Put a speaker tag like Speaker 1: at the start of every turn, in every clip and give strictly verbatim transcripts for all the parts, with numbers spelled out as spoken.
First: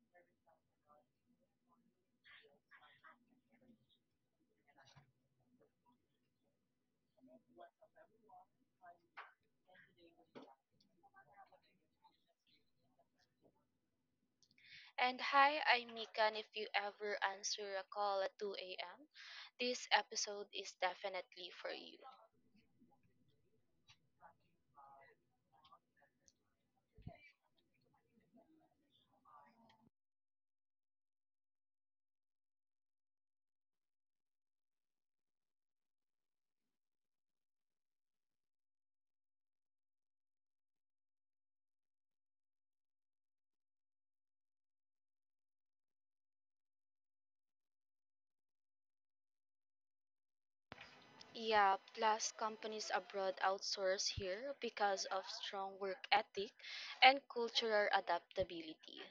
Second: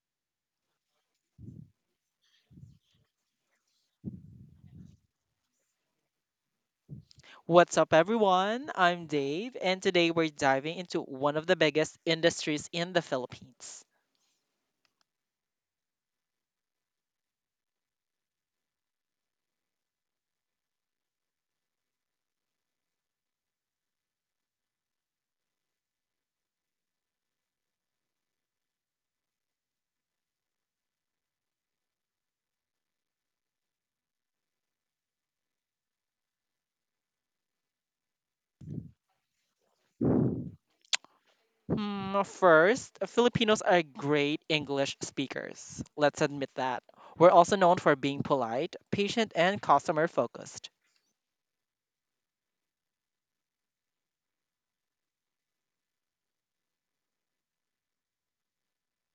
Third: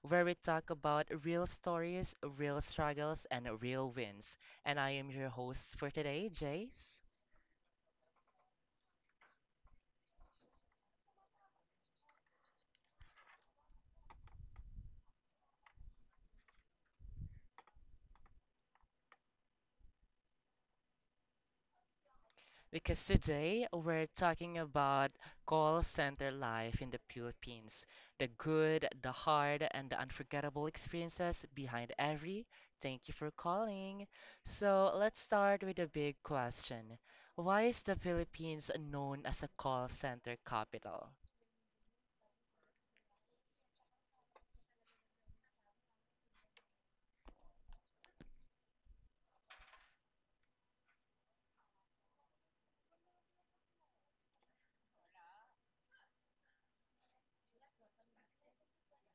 Speaker 1: where we talk about real stories, real struggles, and real wins. And I am your host for today, Jace.
Speaker 2: What's up, everyone? I'm Dave, and today we're diving into one of the biggest industries in the Philippines.
Speaker 3: And hi, I'm Mika. And if you ever answer a call at two a m, this episode is definitely for you.
Speaker 1: Because today we're talking about call center life in the Philippines, the good, the hard, and the unforgettable experiences behind every thank you for calling. So let's start with a big question. Why is the Philippines known as a call center capital?
Speaker 2: Hmm, first, Filipinos are great English speakers. Let's admit that. We're also known for being polite, patient, and customer focused.
Speaker 3: Yeah, plus companies abroad outsource here because of strong work ethic and cultural adaptability.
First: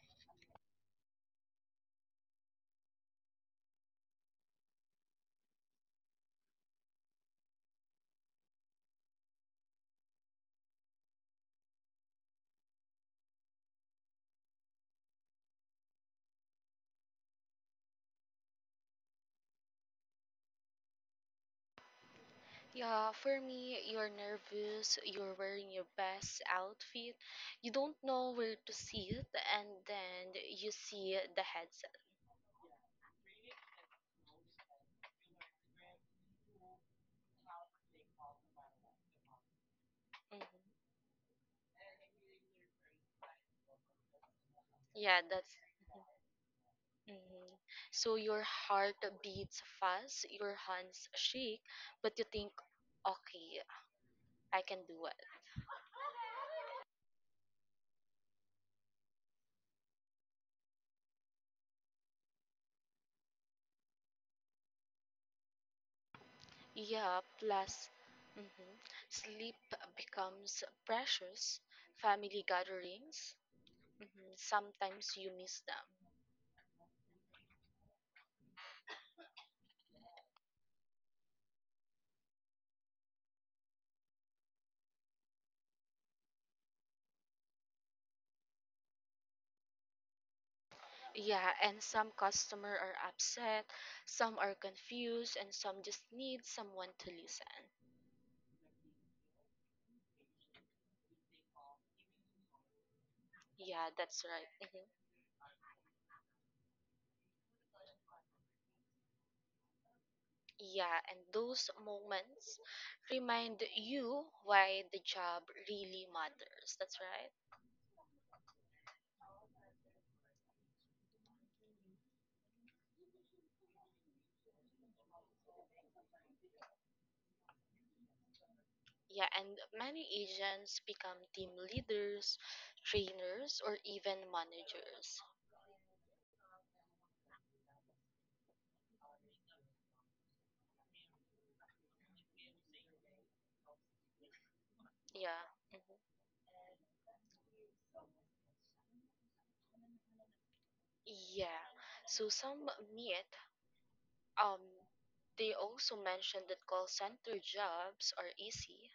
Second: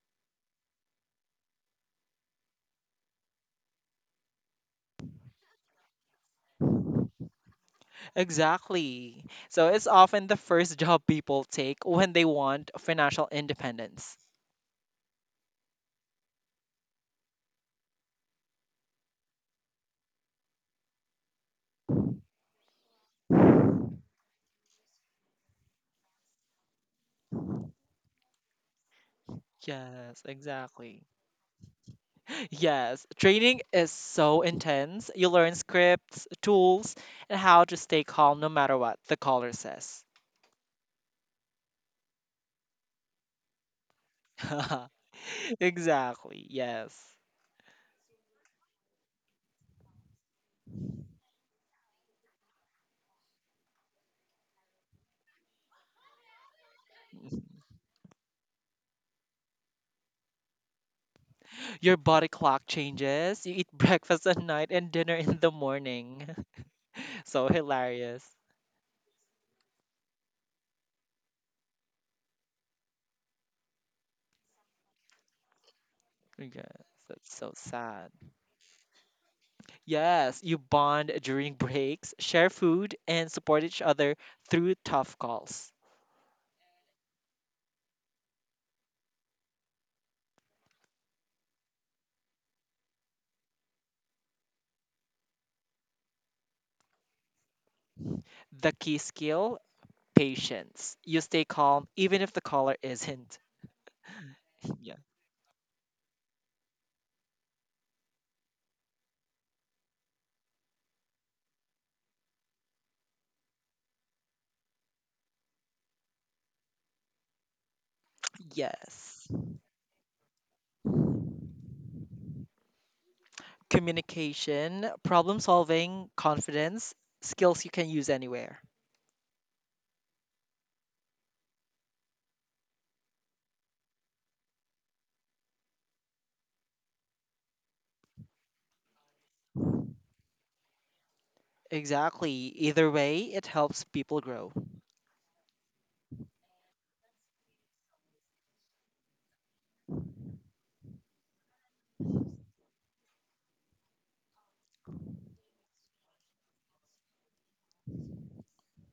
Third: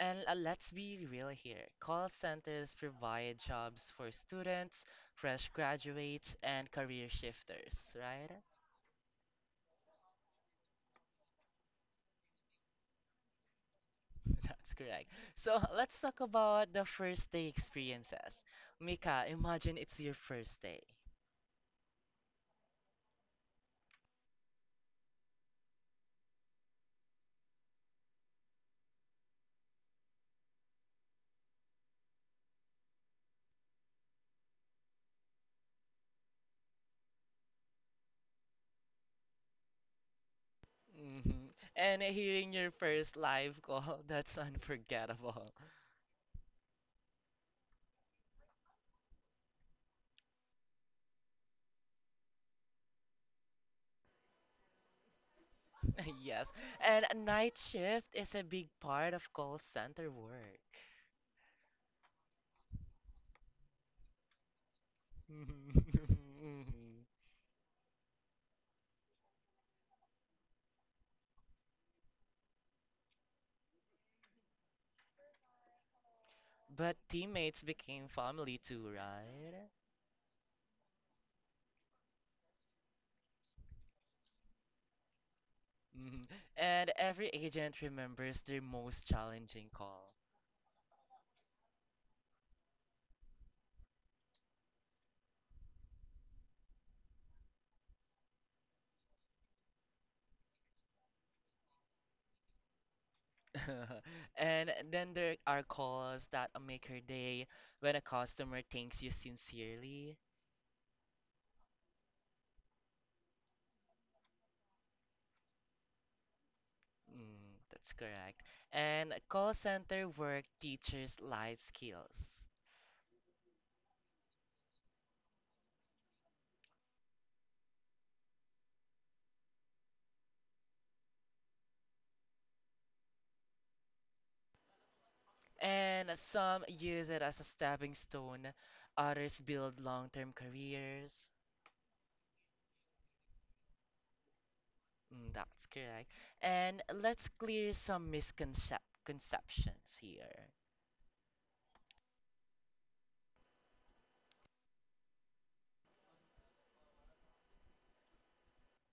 Speaker 1: And uh, let's be real here. Call centers provide jobs for students, fresh graduates, and career shifters, right?
Speaker 2: Exactly. So it's often the first job people take when they want financial independence.
Speaker 1: That's correct. So let's talk about the first day experiences. Mika, imagine it's your first day.
Speaker 3: Yeah, for me, you're nervous, you're wearing your best outfit, you don't know where to sit, and
Speaker 2: Yes,
Speaker 3: then you
Speaker 2: exactly.
Speaker 3: see the headset.
Speaker 2: Yes, training is so intense. You learn scripts, tools, and how to stay calm no matter what the caller says.
Speaker 3: Mhm.
Speaker 1: hmm And hearing your first live call, that's
Speaker 3: Yeah,
Speaker 1: unforgettable.
Speaker 3: that's.
Speaker 2: Exactly, yes.
Speaker 3: Mhm. So your heart beats fast, your hands shake, but you think, okay, I can do it.
Speaker 1: Yes. And a night shift is a big part of call center work.
Speaker 2: Your body clock changes. You eat breakfast at night and dinner in the morning.
Speaker 1: Mhm.
Speaker 3: Yeah,
Speaker 2: So
Speaker 3: plus
Speaker 2: hilarious.
Speaker 3: mhm, sleep becomes precious. Family gatherings, mhm, sometimes you miss them.
Speaker 2: Yes,
Speaker 1: But
Speaker 2: that's so
Speaker 1: teammates became
Speaker 2: sad.
Speaker 1: family too, right?
Speaker 2: Yes, you bond during breaks, share food, and support each other through tough calls.
Speaker 1: Mhm. And every agent remembers their most challenging call.
Speaker 3: Yeah, and some customer are upset, some are confused, and some just need someone to listen.
Speaker 2: The key skill Patience. You stay calm even if the caller isn't.
Speaker 3: Yeah, that's right.
Speaker 1: And
Speaker 3: Mm-hmm.
Speaker 2: Yeah.
Speaker 1: then there are calls that make her day when a customer thanks you sincerely.
Speaker 3: Yeah, and those moments remind you why the job really matters. That's right.
Speaker 1: Mm, that's correct. And
Speaker 2: Yes.
Speaker 1: call center work teaches life skills.
Speaker 2: Communication, problem solving, confidence, skills you can use anywhere.
Speaker 3: Yeah, and many agents become team leaders, trainers, or even managers.
Speaker 1: And some use it as a stepping stone, others build long-term careers.
Speaker 2: Exactly. Either way, it helps people grow.
Speaker 1: Mm,
Speaker 3: Yeah.
Speaker 1: that's
Speaker 3: Mhm.
Speaker 1: correct. And let's clear some misconceptions here.
Speaker 3: Yeah. So some meet um they also mentioned that call center jobs are easy,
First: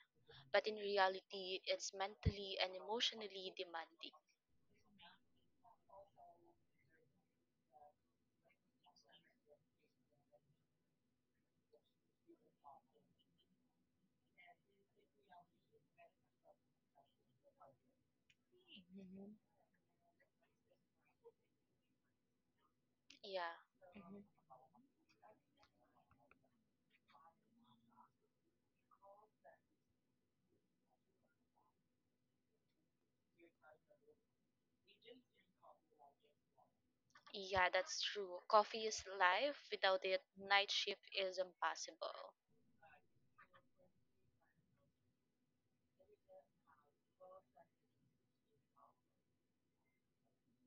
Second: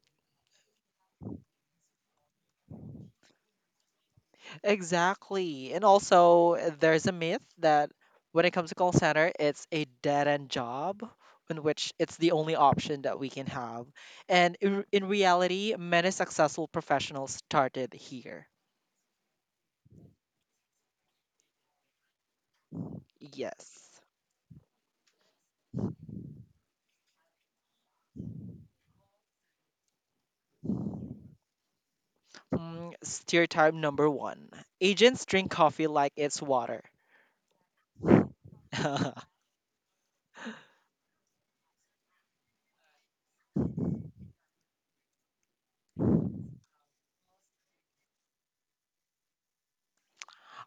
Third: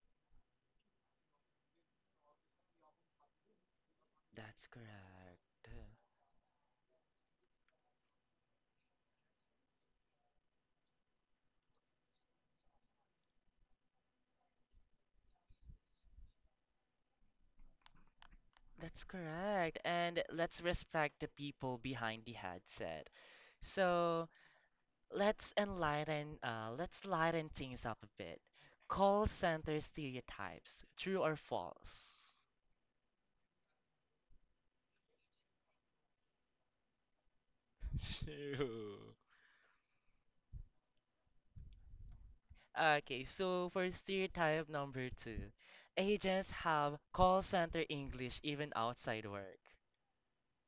Speaker 3: but in reality it's mentally and emotionally demanding.
Speaker 1: That's correct.
Speaker 2: Exactly. And also, there's a myth that when it comes to call center, it's a dead end job in which it's the only option that we can have. And in, in reality, many successful professionals started here.
Speaker 1: That's
Speaker 3: Mhm.
Speaker 1: correct. And let's respect the people behind the headset.
Speaker 3: Yeah.
Speaker 2: Yes.
Speaker 3: Mm-hmm.
Speaker 1: So let's enlighten, uh, let's lighten things up a bit. Call center stereotypes, true or false?
Speaker 2: Mm, stereotype number one, agents drink coffee like it's water.
Speaker 3: Yeah, that's true. Coffee is
Speaker 1: True.
Speaker 2: I
Speaker 3: life. Without it, night shift is impossible.
Speaker 1: Okay, so for stereotype number two, agents have call center English even outside work.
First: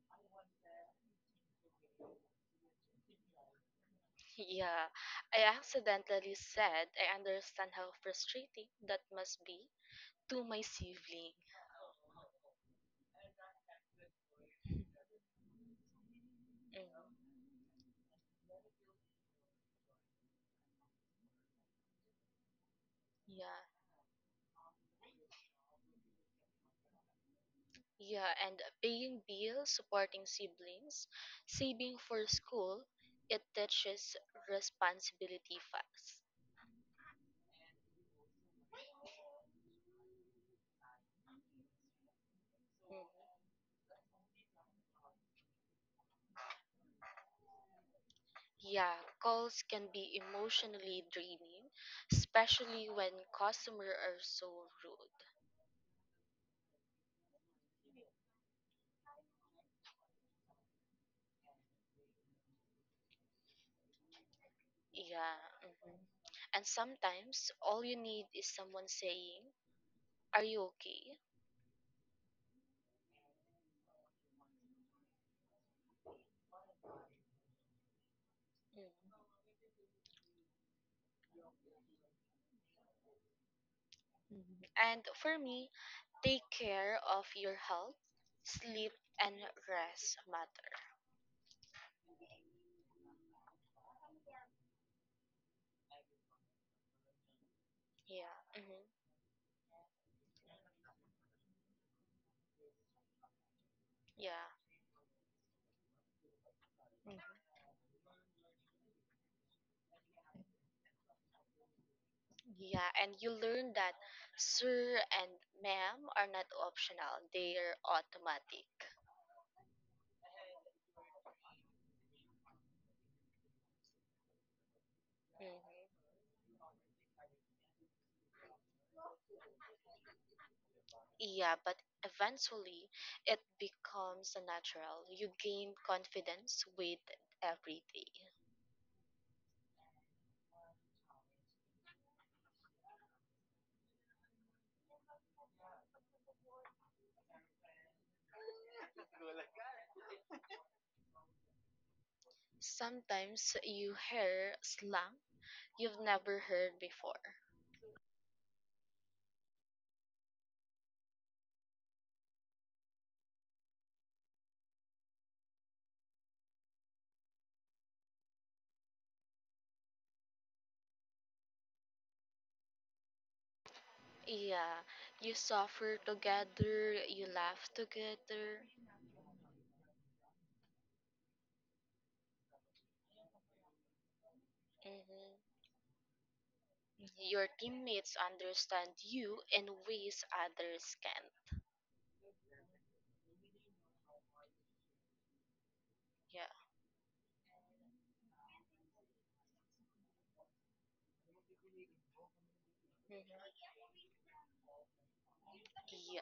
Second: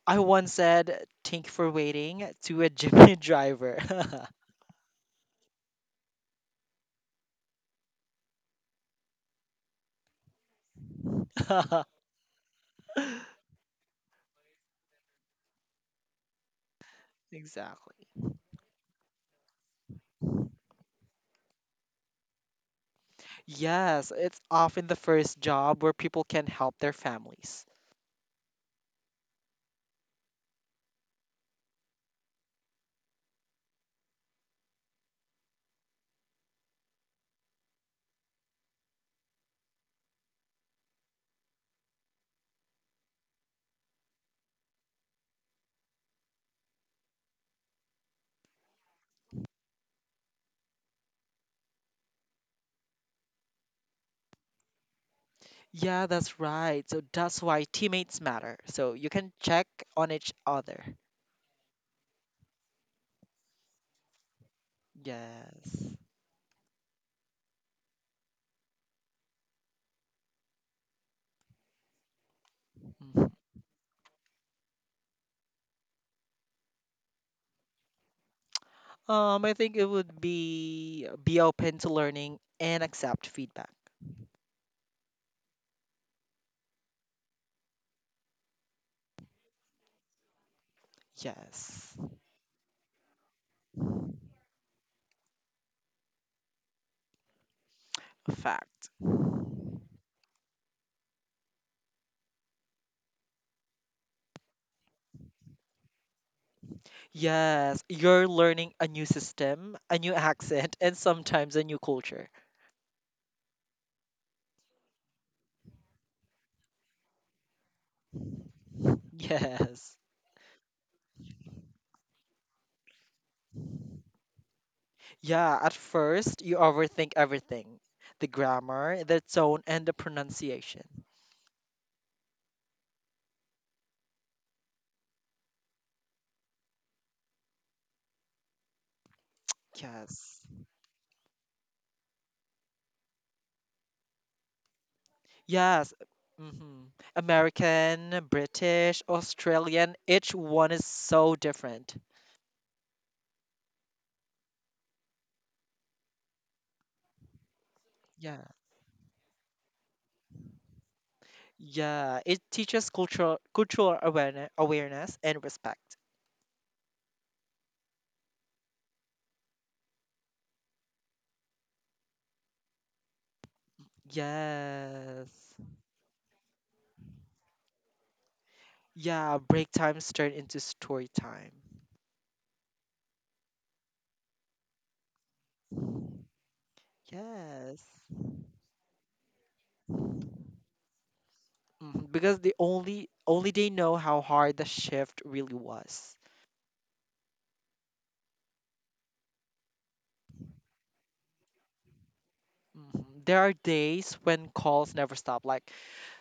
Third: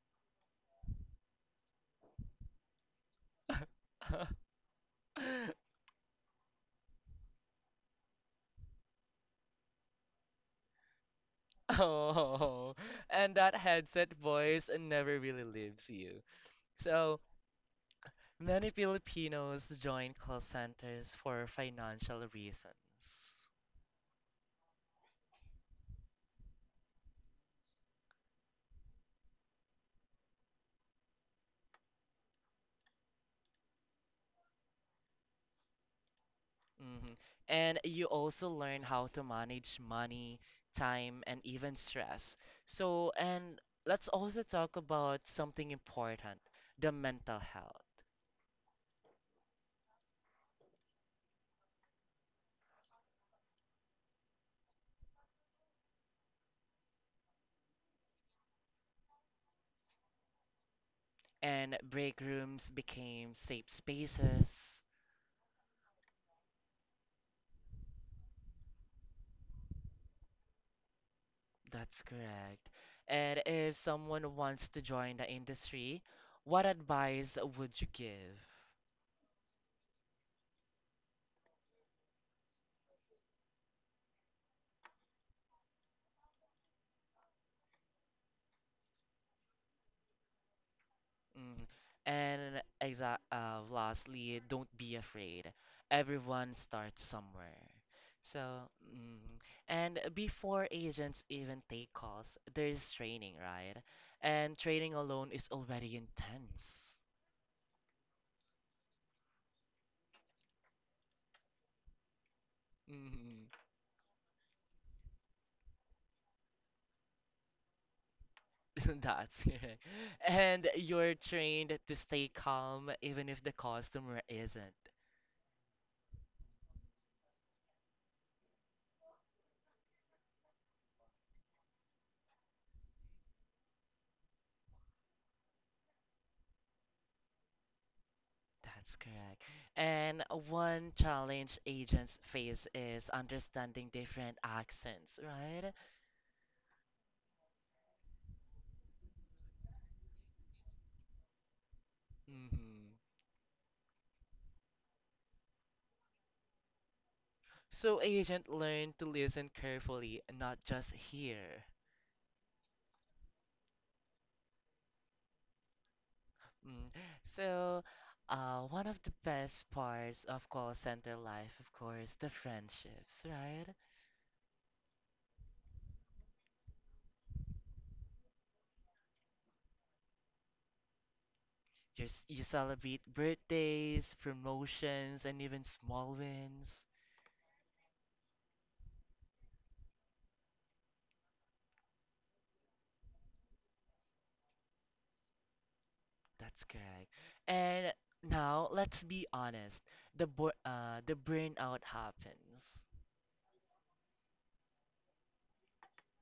Speaker 2: once said, "Thank you for waiting," to a Jimmy driver.
Speaker 3: Yeah, I accidentally said I understand how frustrating that must be to my sibling.
Speaker 1: Oh, and that headset voice never really
Speaker 3: Mm,
Speaker 1: leaves you. So
Speaker 2: Exactly.
Speaker 1: many Filipinos join call centers for financial reasons.
Speaker 3: yeah,
Speaker 2: Yes, it's often the first job where people can help their families.
Speaker 3: yeah, and paying bills, supporting siblings, saving for school, it teaches responsibility fast.
Speaker 1: Mhm. And you also learn how to manage money, time, and even stress.
Speaker 3: Mm-hmm.
Speaker 1: So, and let's also talk about something important, the mental health.
Speaker 3: Yeah, calls can be emotionally draining, especially when customers are so rude.
Speaker 2: Yeah, that's right. So that's why teammates matter. So you can check on each other.
Speaker 1: And break rooms became safe spaces.
Speaker 3: Yeah.
Speaker 2: Yes.
Speaker 3: Mhm. And sometimes all you need is someone saying, are you okay?
Speaker 1: That's correct.
Speaker 2: Mhm.
Speaker 1: And if someone wants to join the industry, what advice would you give?
Speaker 3: Mm.
Speaker 2: Um, I think it would be be open to learning and accept feedback.
Speaker 3: Mhm. And for me, take care of your health, sleep, and rest matter.
Speaker 1: Mm.
Speaker 2: Yes.
Speaker 1: And exa uh, lastly, don't be afraid. Everyone starts somewhere.
Speaker 3: Yeah.
Speaker 1: So,
Speaker 3: Hmm.
Speaker 2: Fact.
Speaker 1: mm, and before agents even take calls, there is training, right?
Speaker 3: Yeah.
Speaker 1: And training alone is already intense.
Speaker 3: Mhm.
Speaker 2: Yes, you're learning a new system, a new accent, and sometimes a new culture.
Speaker 3: Yeah. And you
Speaker 1: Mm,
Speaker 3: learn that sir and ma'am are not optional, they are automatic.
Speaker 1: that's correct.
Speaker 2: Yes.
Speaker 1: And you're trained to stay calm even if the customer isn't.
Speaker 2: Yeah, at
Speaker 3: Mm.
Speaker 2: first, you overthink everything: the grammar, the tone, and the pronunciation.
Speaker 3: Yeah, but eventually it becomes natural. You gain confidence with every day.
Speaker 1: That's correct. And
Speaker 2: Yes.
Speaker 1: one challenge agents face is understanding different accents, right?
Speaker 2: Yes. hmm American, British, Australian, each one is so different.
Speaker 1: hmm
Speaker 3: Sometimes you hear slang you've never heard before.
Speaker 1: So
Speaker 2: Yeah.
Speaker 1: agent learn to listen carefully, not just hear.
Speaker 2: Yeah, it teaches cultural cultural awareness, awareness and respect.
Speaker 1: Mm. So, uh, one of the best parts of call center life, of course, the friendships, right?
Speaker 3: Yeah, you
Speaker 2: Yes.
Speaker 3: suffer together, you laugh together.
Speaker 2: Yeah, break times turn into story time.
Speaker 1: You're, s- you celebrate birthdays, promotions,
Speaker 3: Mhm.
Speaker 1: and even small wins.
Speaker 3: Your
Speaker 2: Yes.
Speaker 3: teammates understand you in ways others can't.
Speaker 2: Mhm. Because they only only they know how hard the shift really was.
Speaker 3: Yeah.
Speaker 1: That's correct. And now let's be honest. The bo uh the burnout happens.
Speaker 2: Mhm. There are
Speaker 3: Mhm.
Speaker 2: days when calls never stop, like
Speaker 3: Yeah.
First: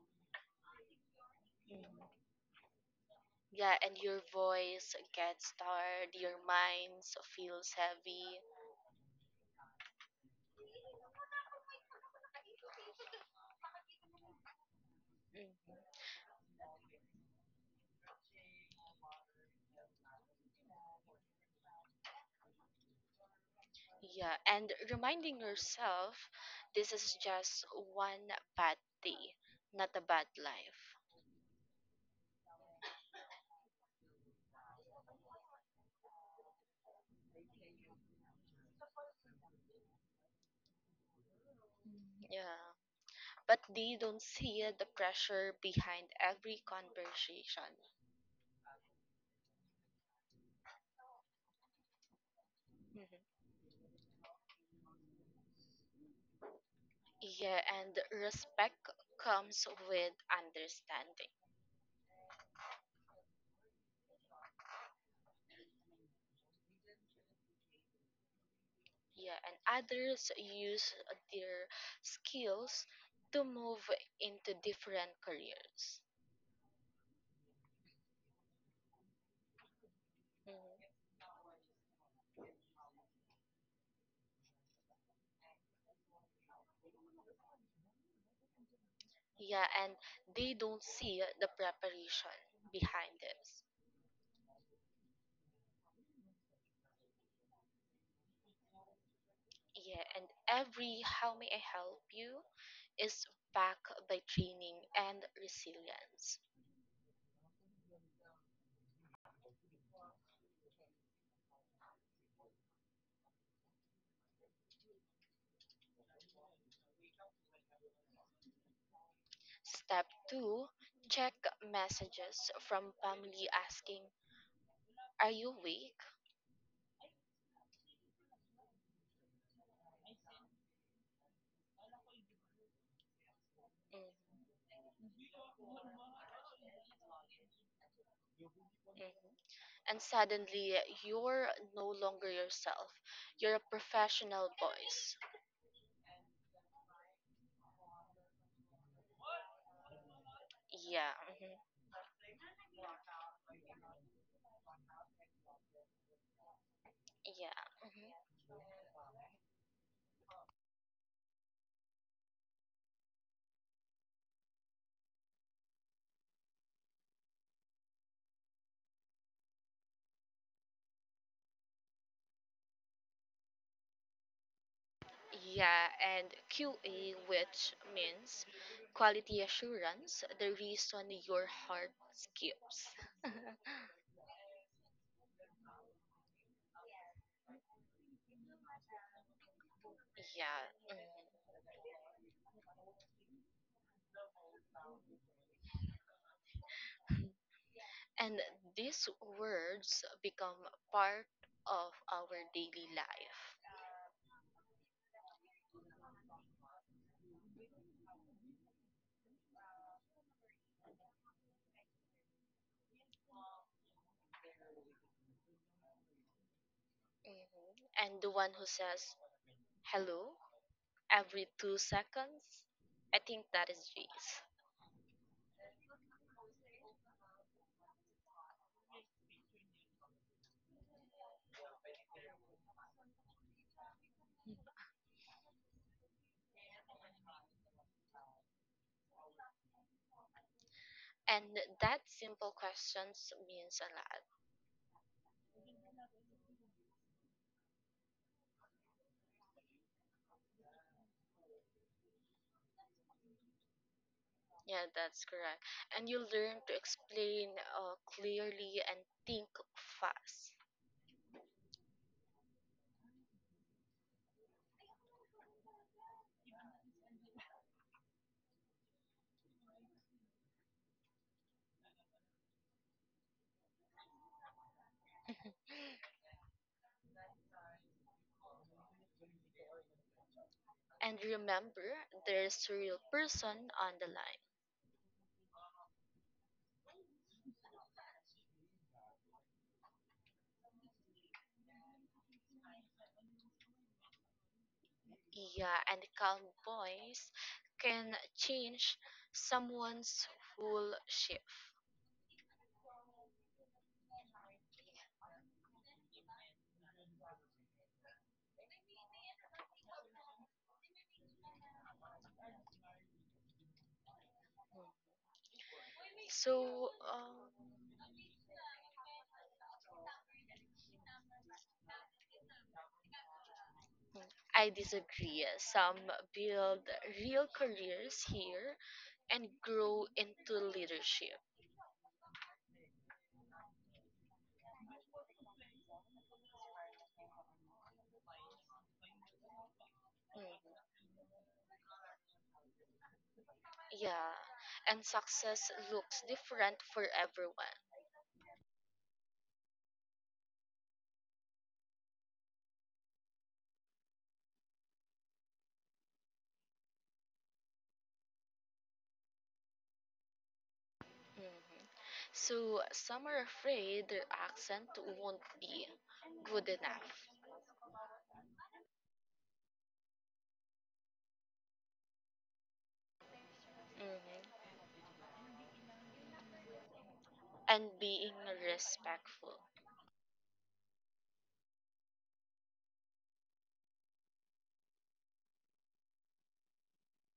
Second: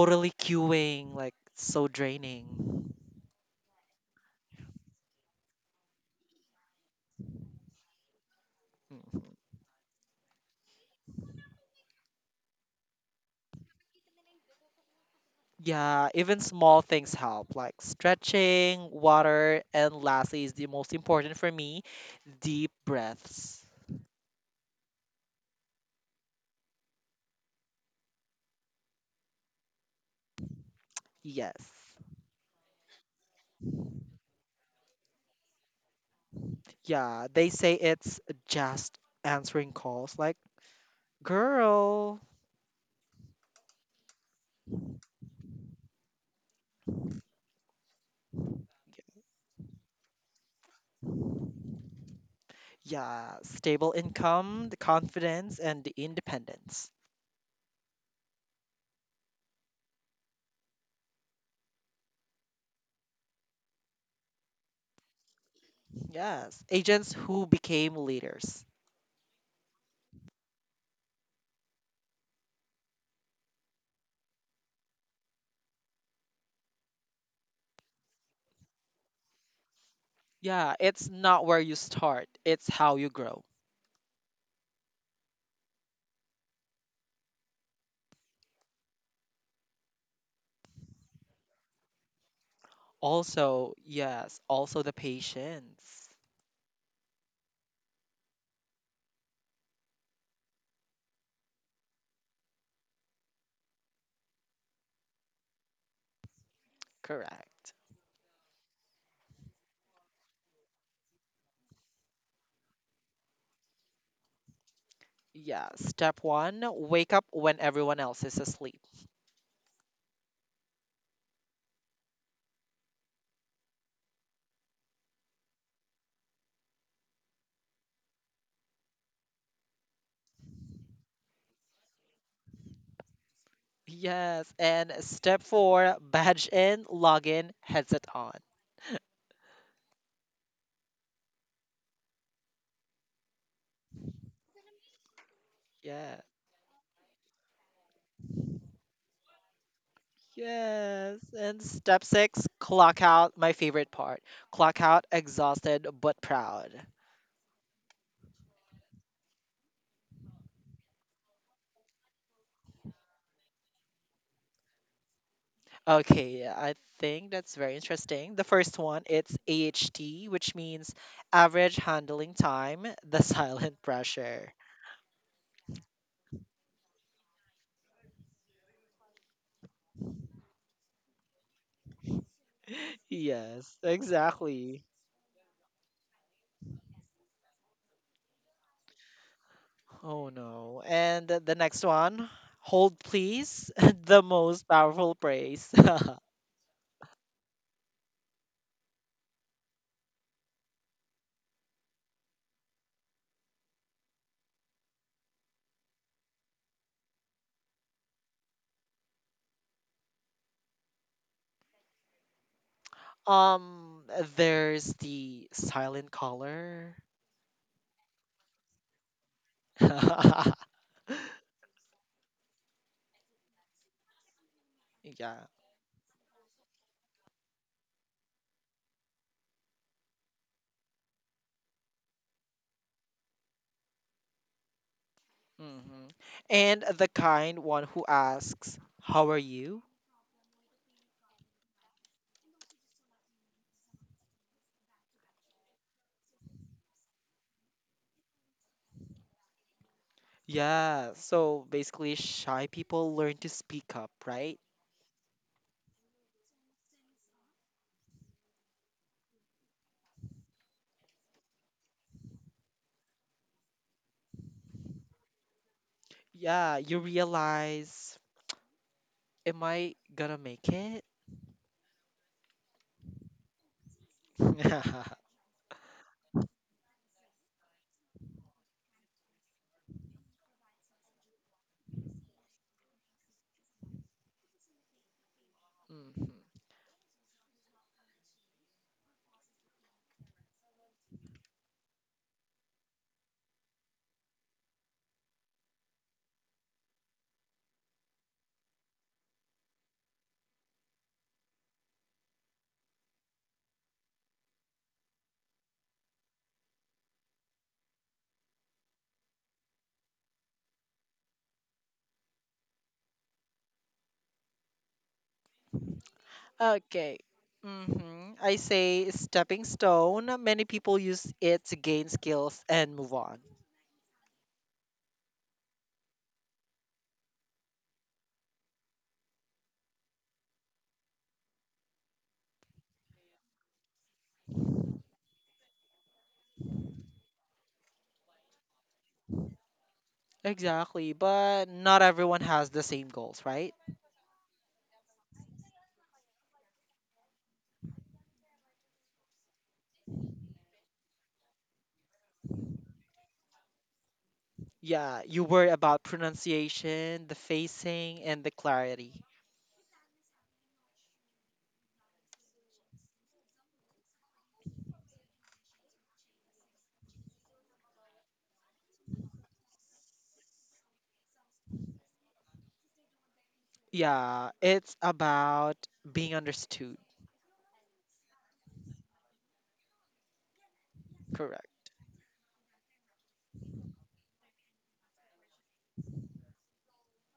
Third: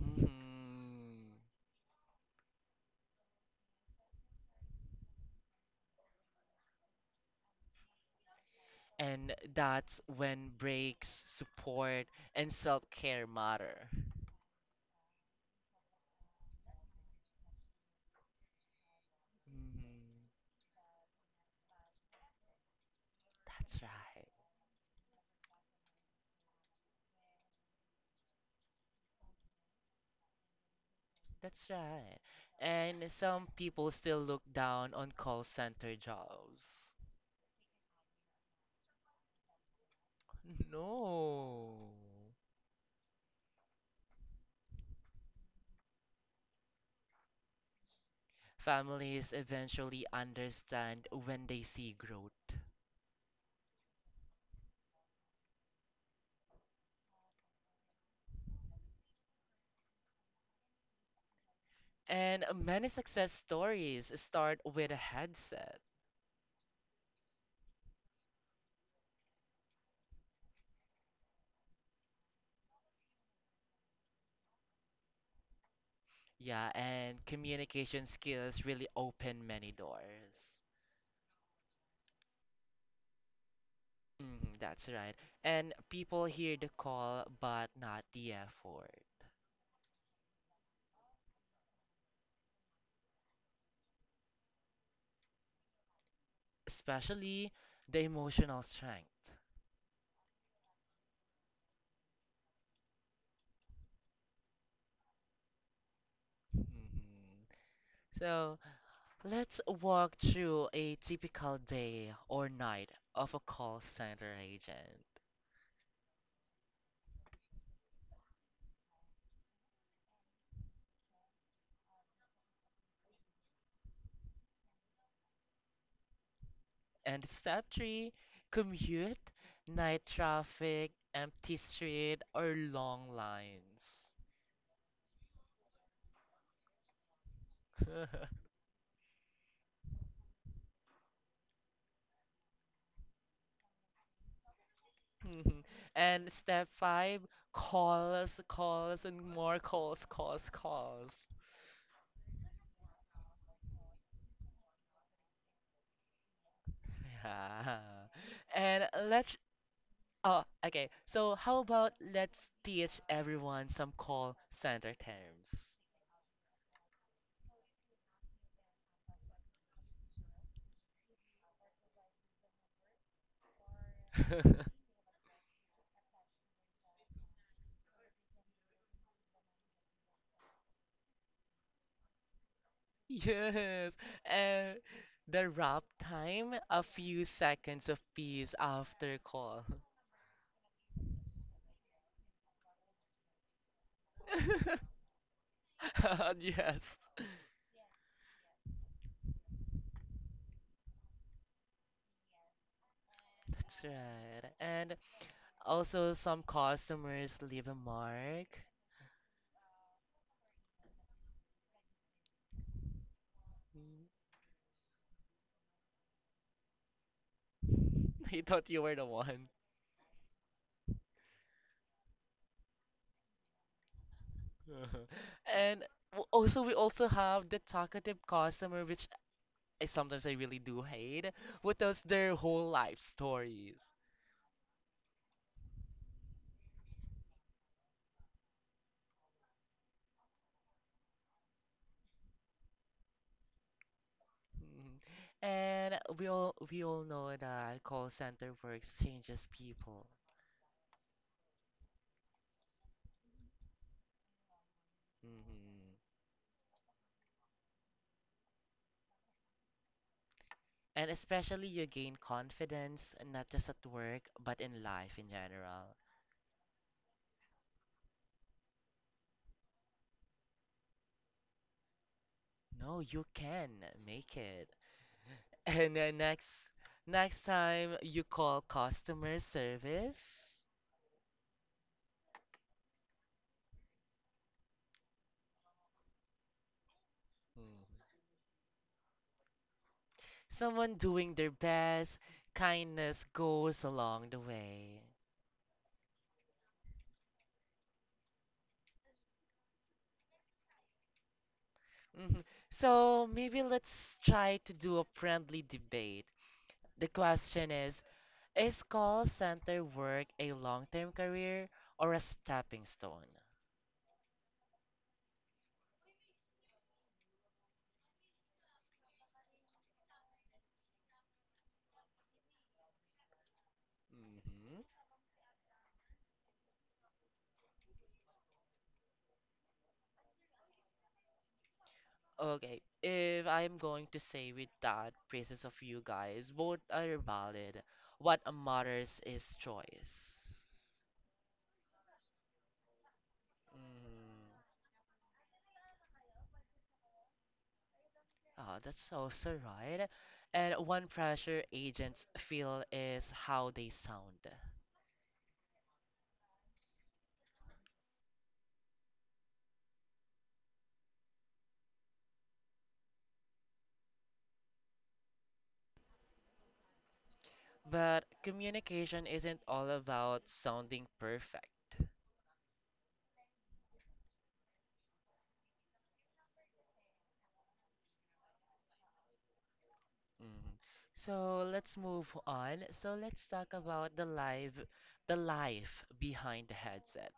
Speaker 1: Mhm.
Speaker 2: queuing, like so
Speaker 3: Mhm.
Speaker 2: draining.
Speaker 3: Yeah, and your voice gets tired, your mind feels heavy.
Speaker 2: Mhm.
Speaker 1: And that's when breaks, support, and self-care matter.
Speaker 3: Mm-hmm.
Speaker 2: Yeah, even small things help, like stretching, water, and
Speaker 1: Mhm.
Speaker 2: lastly is the most important for me, deep breaths.
Speaker 1: That's right.
Speaker 3: Yeah, and reminding yourself this is just one bad day, not a bad life.
Speaker 2: Yes.
Speaker 1: That's right. And some people still look down on call center jobs.
Speaker 2: Yeah, they say it's just answering calls, like,
Speaker 1: No.
Speaker 2: girl.
Speaker 3: Yeah. But they don't see the pressure behind every conversation.
Speaker 1: Families eventually understand when they see growth.
Speaker 3: Mhm.
Speaker 2: Yeah, stable income, the confidence, and the independence.
Speaker 3: Yeah, and respect comes with understanding.
Speaker 1: And many success stories start with a headset.
Speaker 2: Yes, agents who became leaders.
Speaker 3: Yeah, and others use their skills to move into different careers.
Speaker 1: Yeah, and communication skills really open many doors.
Speaker 3: Mhm.
Speaker 2: Yeah, it's not where you start, it's how you grow.
Speaker 1: Mm, that's right. And people hear the call, but not the effort,
Speaker 3: Yeah, and they don't see the preparation behind this.
Speaker 2: Also, yes, also the patience.
Speaker 1: especially the emotional strength.
Speaker 3: Yeah, and every "How may I help you" is backed by training and resilience.
Speaker 1: Mhm.
Speaker 2: Correct.
Speaker 1: So let's walk through a typical day or night of a call center agent.
Speaker 2: Yeah, step one, wake up when everyone else is asleep.
Speaker 3: Step two, check messages from family asking, are you awake?
Speaker 1: And step three, commute, night traffic, empty street, or long lines.
Speaker 3: Mm,
Speaker 2: Yes, and step four, badge in, log in, headset on.
Speaker 3: mhm. And suddenly, you're no longer yourself. You're a professional voice.
Speaker 1: Mhm.
Speaker 2: Yes.
Speaker 1: And step five, calls, calls, and more calls, calls,
Speaker 3: Yeah,
Speaker 2: Yes.
Speaker 1: calls.
Speaker 3: mhm,
Speaker 2: And step six, clock out, my favorite part. Clock out, exhausted but proud.
Speaker 3: yeah,
Speaker 1: Yeah.
Speaker 3: mhm,
Speaker 1: And let's, oh, okay. So how about let's teach everyone some call center terms?
Speaker 2: Okay, yeah, I think that's very interesting. The first one, it's A H T, which means average handling time, the silent pressure.
Speaker 3: yeah. And Q A, which means quality assurance, the reason your heart skips.
Speaker 2: Yes,
Speaker 1: Yes, and
Speaker 2: exactly.
Speaker 1: the wrap time, a few seconds of peace after call.
Speaker 2: Oh
Speaker 3: Yeah.
Speaker 2: no.
Speaker 3: Mhm.
Speaker 2: And the the next one, hold please, the most powerful praise.
Speaker 1: Yes,
Speaker 3: And these words become part of our daily life.
Speaker 1: that's right. And also, some customers leave a mark.
Speaker 2: um, there's the silent caller.
Speaker 3: Mhm. And the
Speaker 1: He
Speaker 3: one who
Speaker 1: thought you were the
Speaker 3: says
Speaker 1: one.
Speaker 3: hello every two seconds, I think that is Jace.
Speaker 1: Uh-huh.
Speaker 2: Yeah.
Speaker 1: And w- also, we also have the talkative customer, which I sometimes I really do hate, who tells their whole life stories.
Speaker 2: hmm And the kind one who asks, "How are you?"
Speaker 3: And that simple questions means a lot.
Speaker 1: Mhm. And we all we all know that call center works changes people.
Speaker 2: Yeah, so basically, shy people learn to speak up, right?
Speaker 3: Yeah, that's correct.
Speaker 1: Mhm.
Speaker 3: And you learn to explain uh, clearly and think fast.
Speaker 1: And especially you gain confidence not just at work but in life in general.
Speaker 2: Yeah, you realize, am I gonna make it?
Speaker 1: No, you can make it. And then next next time you call customer service,
Speaker 3: And remember, there's a real person on the line.
Speaker 2: Mhm.
Speaker 1: Mhm. someone doing their best, kindness goes along the way.
Speaker 3: Yeah, and calm voice can change someone's whole shift.
Speaker 1: Mhm. So maybe let's try to do a friendly debate. The question is Is call center work a long term career or a stepping stone?
Speaker 3: So
Speaker 2: Okay.
Speaker 3: um,
Speaker 2: hmm I say stepping stone. Many people use it to gain skills and move on.
Speaker 3: I
Speaker 1: hmm
Speaker 3: disagree. Some build real careers here and grow into leadership.
Speaker 1: Okay, if I'm going to say with that praises of you guys, both are valid. What matters is choice.
Speaker 3: Mhm.
Speaker 2: Exactly, but not everyone has the same goals, right?
Speaker 3: Yeah,
Speaker 1: mm
Speaker 3: and success looks different for everyone.
Speaker 1: Oh, that's also right. And one pressure agents feel is how they sound.
Speaker 2: Yeah, you worry about pronunciation, the facing, and the clarity.
Speaker 3: Mhm. So some are afraid their accent won't be good enough.
Speaker 1: But communication isn't all about sounding perfect.
Speaker 2: Yeah,
Speaker 3: Mhm.
Speaker 2: it's about being understood.
Speaker 3: And being respectful.
Speaker 1: Mhm. So
Speaker 2: Correct.
Speaker 1: let's move on. So let's talk about the live, the life behind the headset.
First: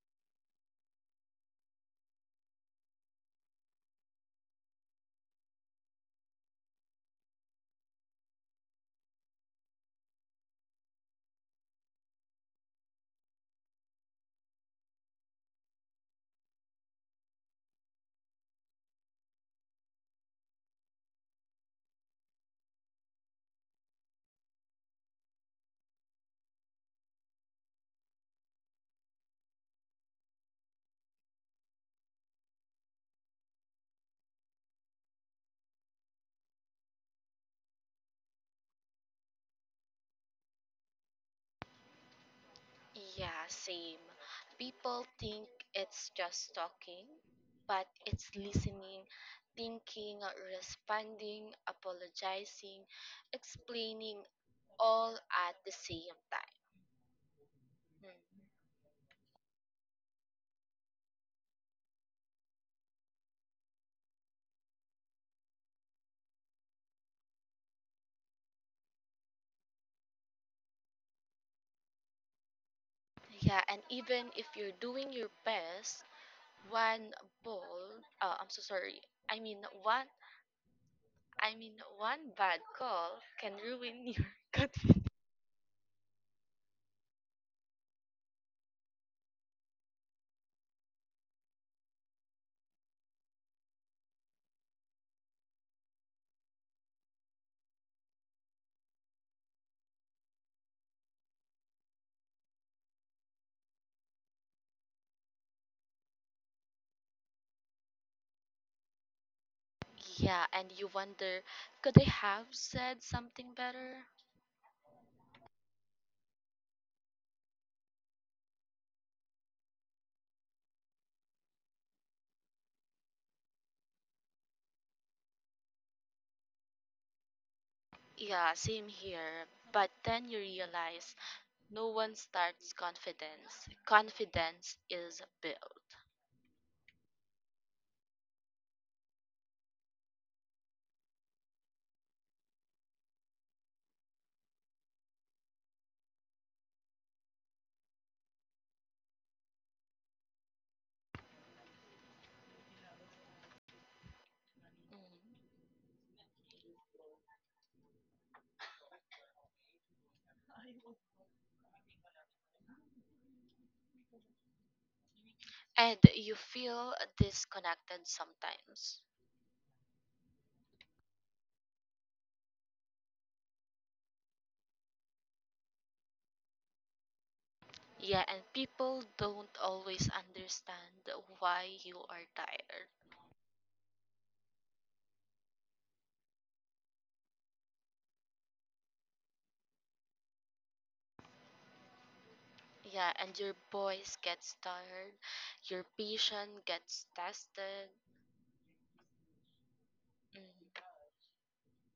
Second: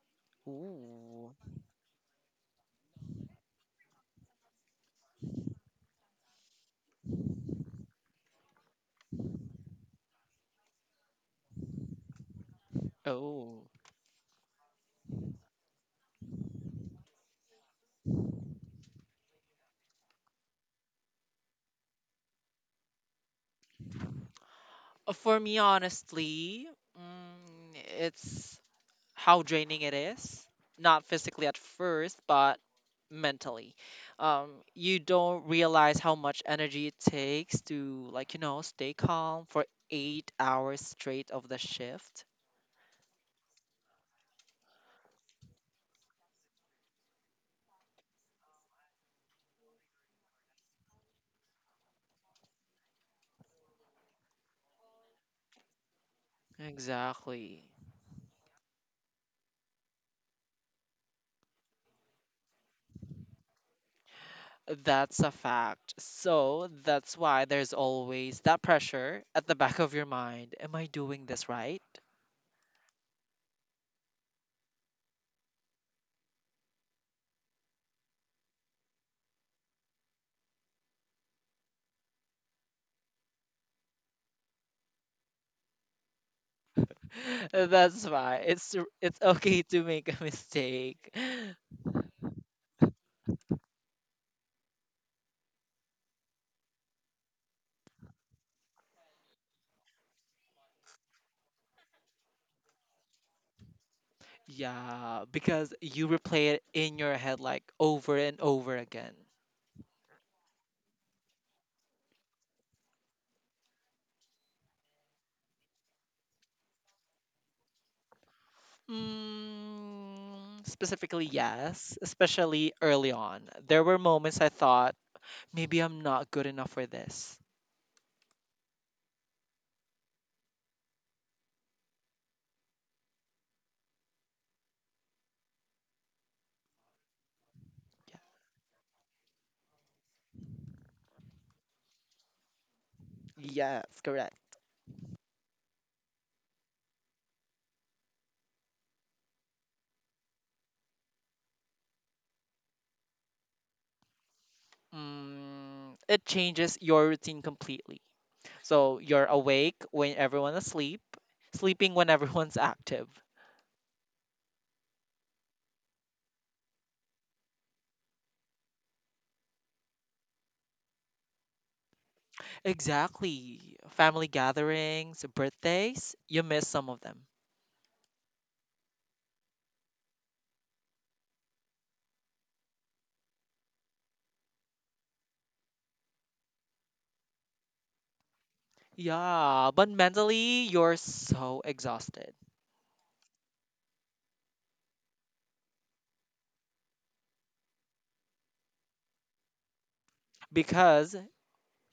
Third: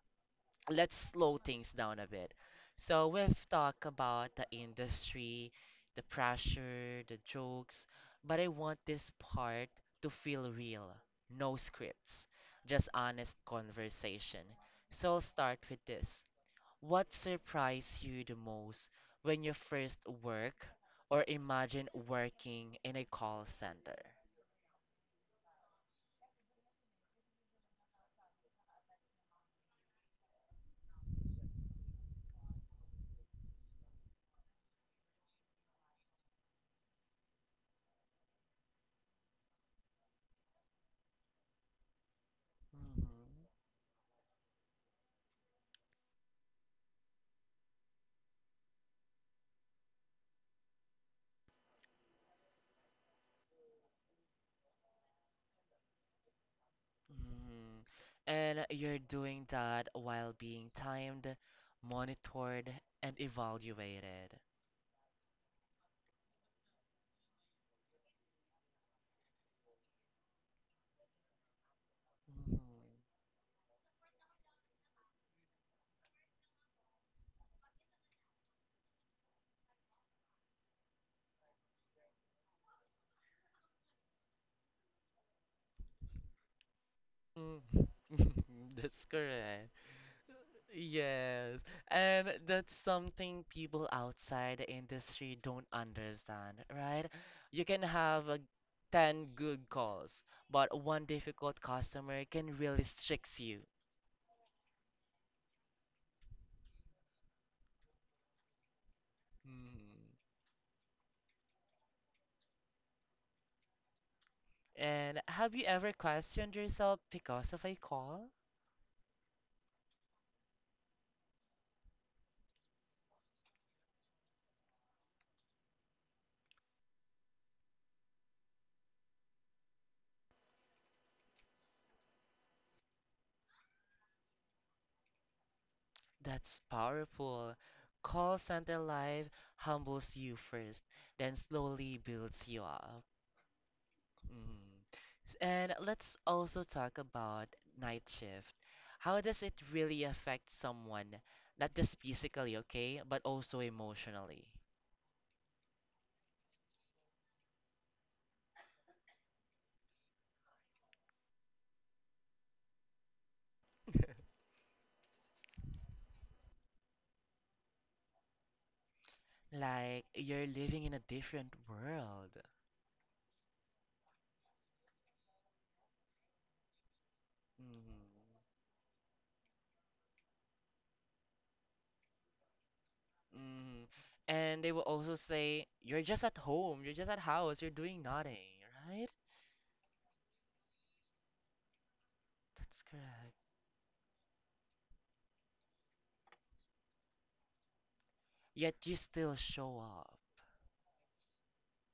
Speaker 1: Let's
Speaker 2: Ooh.
Speaker 1: slow things down a bit. So we've talked about the industry, the pressure, the jokes, but I want this part to feel real. No scripts, just honest
Speaker 2: Oh.
Speaker 1: conversation. So I'll start with this. What surprised you the most when you first work or imagine working in a call center?
Speaker 2: Uh, For me, honestly, mm, it's how draining it is. Not physically at first, but mentally. Um, you don't realize how much energy it takes to, like, you know, stay calm for eight hours straight of the shift.
Speaker 1: Mhm,
Speaker 3: Yeah, same. People think it's just talking, but it's listening, thinking, responding, apologizing, explaining all at the same time.
Speaker 2: Exactly.
Speaker 1: mhm.
Speaker 3: Mm.
Speaker 1: And you're doing that while being timed, monitored, and evaluated.
Speaker 2: That's a fact. So that's why there's always that pressure at the back of your mind. Am I doing this right?
Speaker 1: Mhm.
Speaker 3: Yeah, and even if you're doing your best, one ball, uh, I'm so sorry. I mean one I mean one bad call can ruin your confidence.
Speaker 1: Mm,
Speaker 2: That's why it's r-
Speaker 1: that's
Speaker 2: it's okay
Speaker 1: correct.
Speaker 2: to make a mistake.
Speaker 1: Yes, and that's something people outside the industry don't understand, right? You can have uh, ten good calls, but one difficult customer can really strix you.
Speaker 2: Yeah, because you replay it in your head like over and over again.
Speaker 1: Mhm.
Speaker 3: Yeah, and you wonder, could I have said something better?
Speaker 1: And have you ever questioned yourself because of a call?
Speaker 2: Mm, specifically, yes, especially early on. There were moments I thought maybe I'm not good enough for this.
Speaker 3: Yeah, same here. But then you realize no one starts confidence. Confidence is built.
Speaker 1: That's powerful. Call center life humbles you first, then slowly builds you up.
Speaker 2: Yes, correct.
Speaker 1: Mm. S- And let's also talk about night shift. How does it really affect someone, not just physically, okay, but also emotionally?
Speaker 3: Mhm.
Speaker 2: Mm, it changes your routine completely. So you're awake when everyone is asleep, sleeping when everyone's active.
Speaker 3: And you feel disconnected sometimes.
Speaker 1: Like you're living in a different world.
Speaker 2: Exactly. Family gatherings, birthdays, you miss some of them.
Speaker 1: Mm-hmm.
Speaker 3: Yeah, and people don't always understand why you are tired.
Speaker 1: Mm-hmm. And they will also say, you're just at home, you're just at house, you're doing nothing, right?
Speaker 2: Yeah, but mentally, you're so exhausted
Speaker 1: That's
Speaker 3: Yeah, and
Speaker 1: correct.
Speaker 3: your voice gets tired, your patience gets tested.
Speaker 1: Yet you still show up.
Speaker 3: Mhm.
Speaker 2: because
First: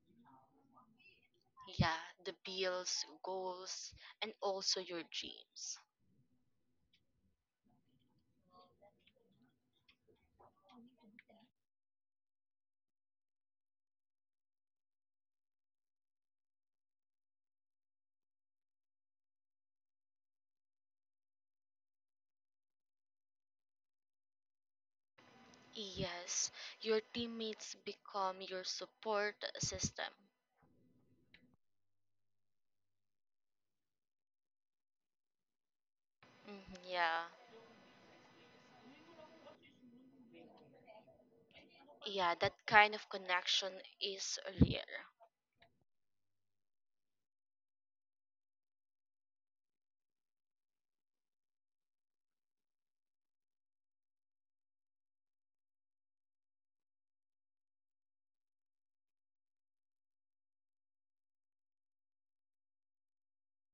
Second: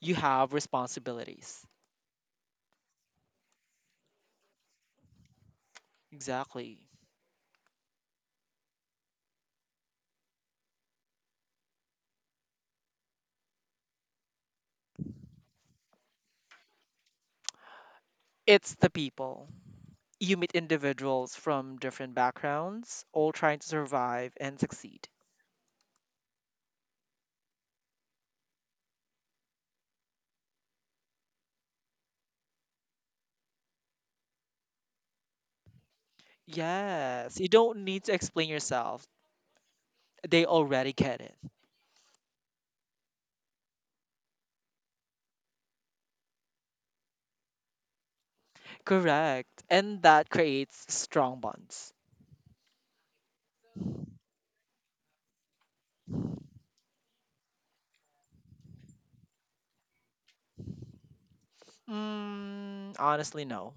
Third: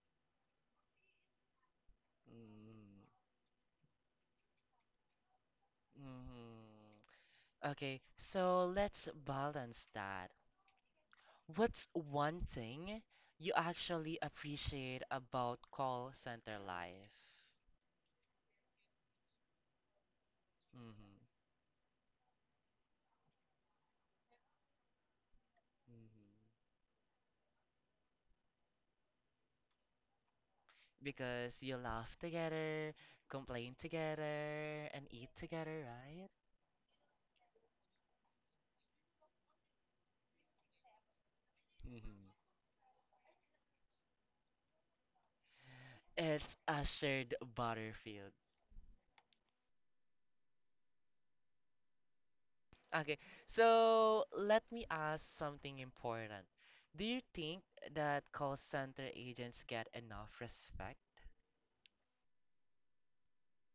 Speaker 2: you have responsibilities.
Speaker 3: Yeah, the bills,
Speaker 1: Mm-hmm.
Speaker 3: goals, and also your dreams.
Speaker 2: Exactly.
Speaker 1: Mm-hmm. Okay, so let's balance that. What's one thing you actually appreciate about call center life?
Speaker 2: It's the people. You meet individuals
Speaker 1: Mm-hmm.
Speaker 2: from different backgrounds, all trying to survive and succeed.
Speaker 1: Mm-hmm.
Speaker 3: Yes, your teammates become your support system.
Speaker 1: Because you laugh together, complain together, and eat together, right?
Speaker 3: Mhm, yeah,
Speaker 2: Yes, you don't need to explain yourself. They already get it.
Speaker 1: Mm-hmm.
Speaker 3: yeah, that kind of connection is rare.
Speaker 1: It's a shared battlefield.
Speaker 2: Correct. And that creates strong bonds.
Speaker 1: Okay, so let me ask something important. Do you think that call center agents get enough respect?
Speaker 2: Mm, honestly, no.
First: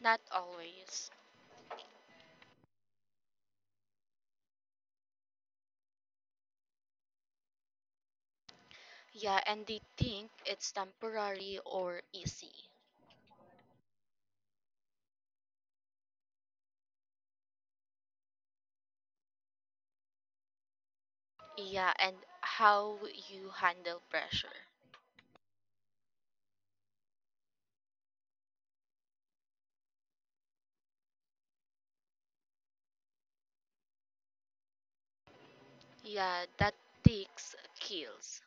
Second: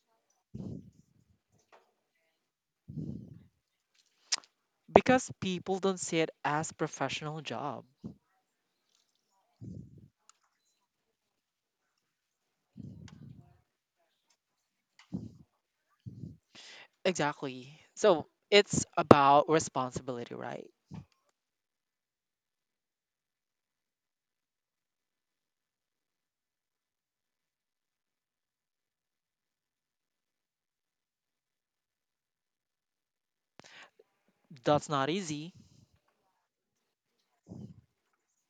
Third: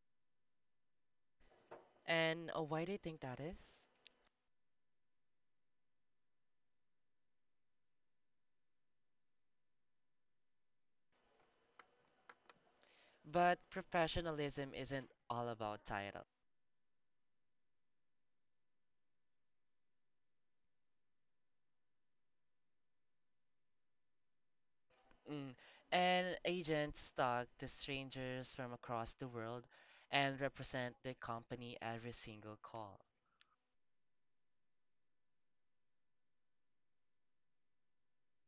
Speaker 3: Not always.
Speaker 1: And uh, why do you think that is?
Speaker 2: Because people don't see it as professional job.
Speaker 3: Yeah, and they think it's temporary or easy.
Speaker 1: But professionalism isn't all about title.
Speaker 2: Exactly. So it's about responsibility, right?
Speaker 3: Yeah, and how you handle pressure.
Speaker 1: Mm. And agents talk to strangers from across the world and represent their company every single call.
Speaker 2: That's not easy.
Speaker 3: Yeah, that takes skills.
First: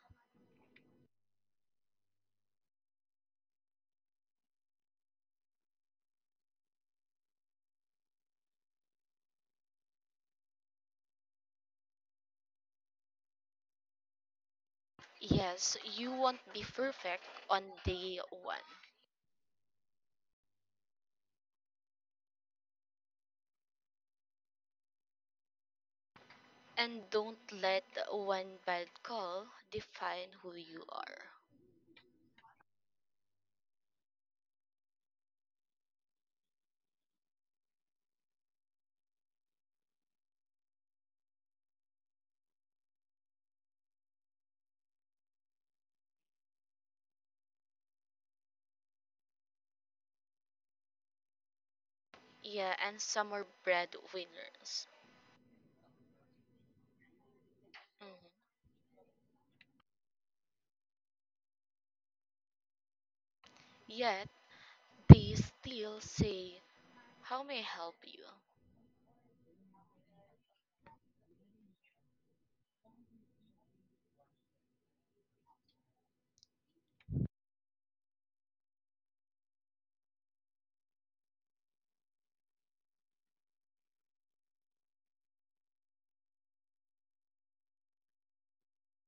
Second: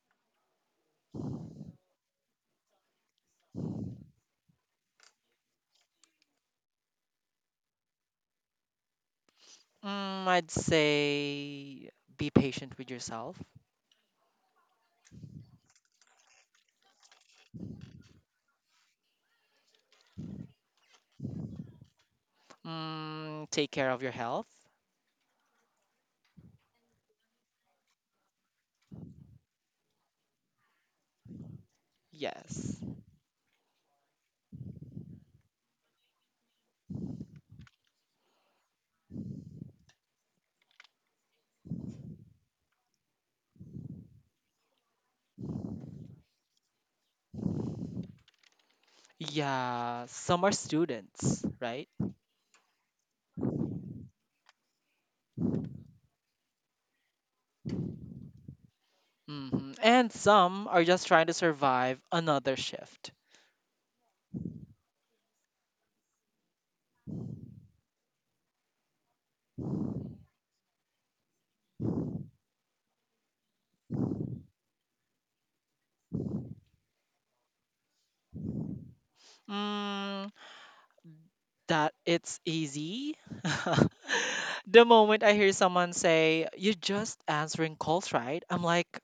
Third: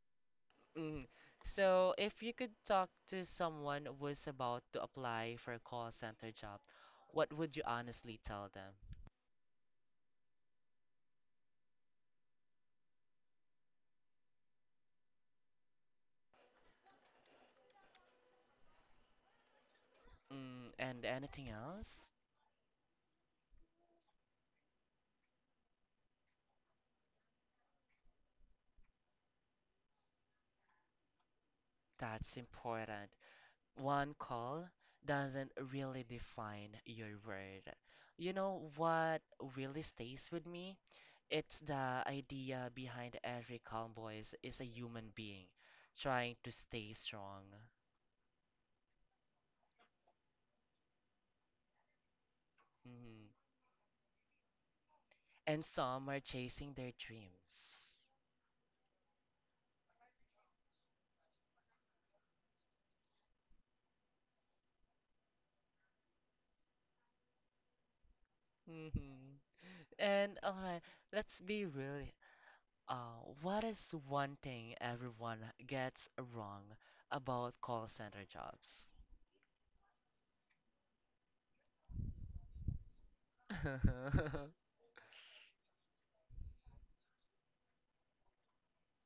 Speaker 1: Mm. So, if you could talk to someone who's about to apply for a call center job, what would you honestly tell them?
Speaker 2: Mm, I'd say be patient with yourself.
Speaker 3: Yes, you won't be perfect on day one.
Speaker 1: Mm. And anything else?
Speaker 2: Mm, take care of your health.
Speaker 3: And don't let one bad call define who you are.
Speaker 1: That's
Speaker 2: Yes.
Speaker 1: important. One call doesn't really define your word. You know what really stays with me? It's the idea behind every calm voice is a human being trying to stay strong.
Speaker 2: Yeah, some are students, right?
Speaker 3: Yeah, and some
Speaker 1: Mhm.
Speaker 3: are breadwinners.
Speaker 1: And some are chasing their dreams.
Speaker 3: Mhm.
Speaker 2: hmm And some are just trying to survive another shift.
Speaker 3: Yet they still say, "How may I help you?"
Speaker 1: Mhm. And alright, let's be real. Uh, what is one thing everyone gets wrong about call center jobs?
Speaker 2: Mm, that it's easy. The moment I hear someone say, "You're just answering calls," right? I'm like,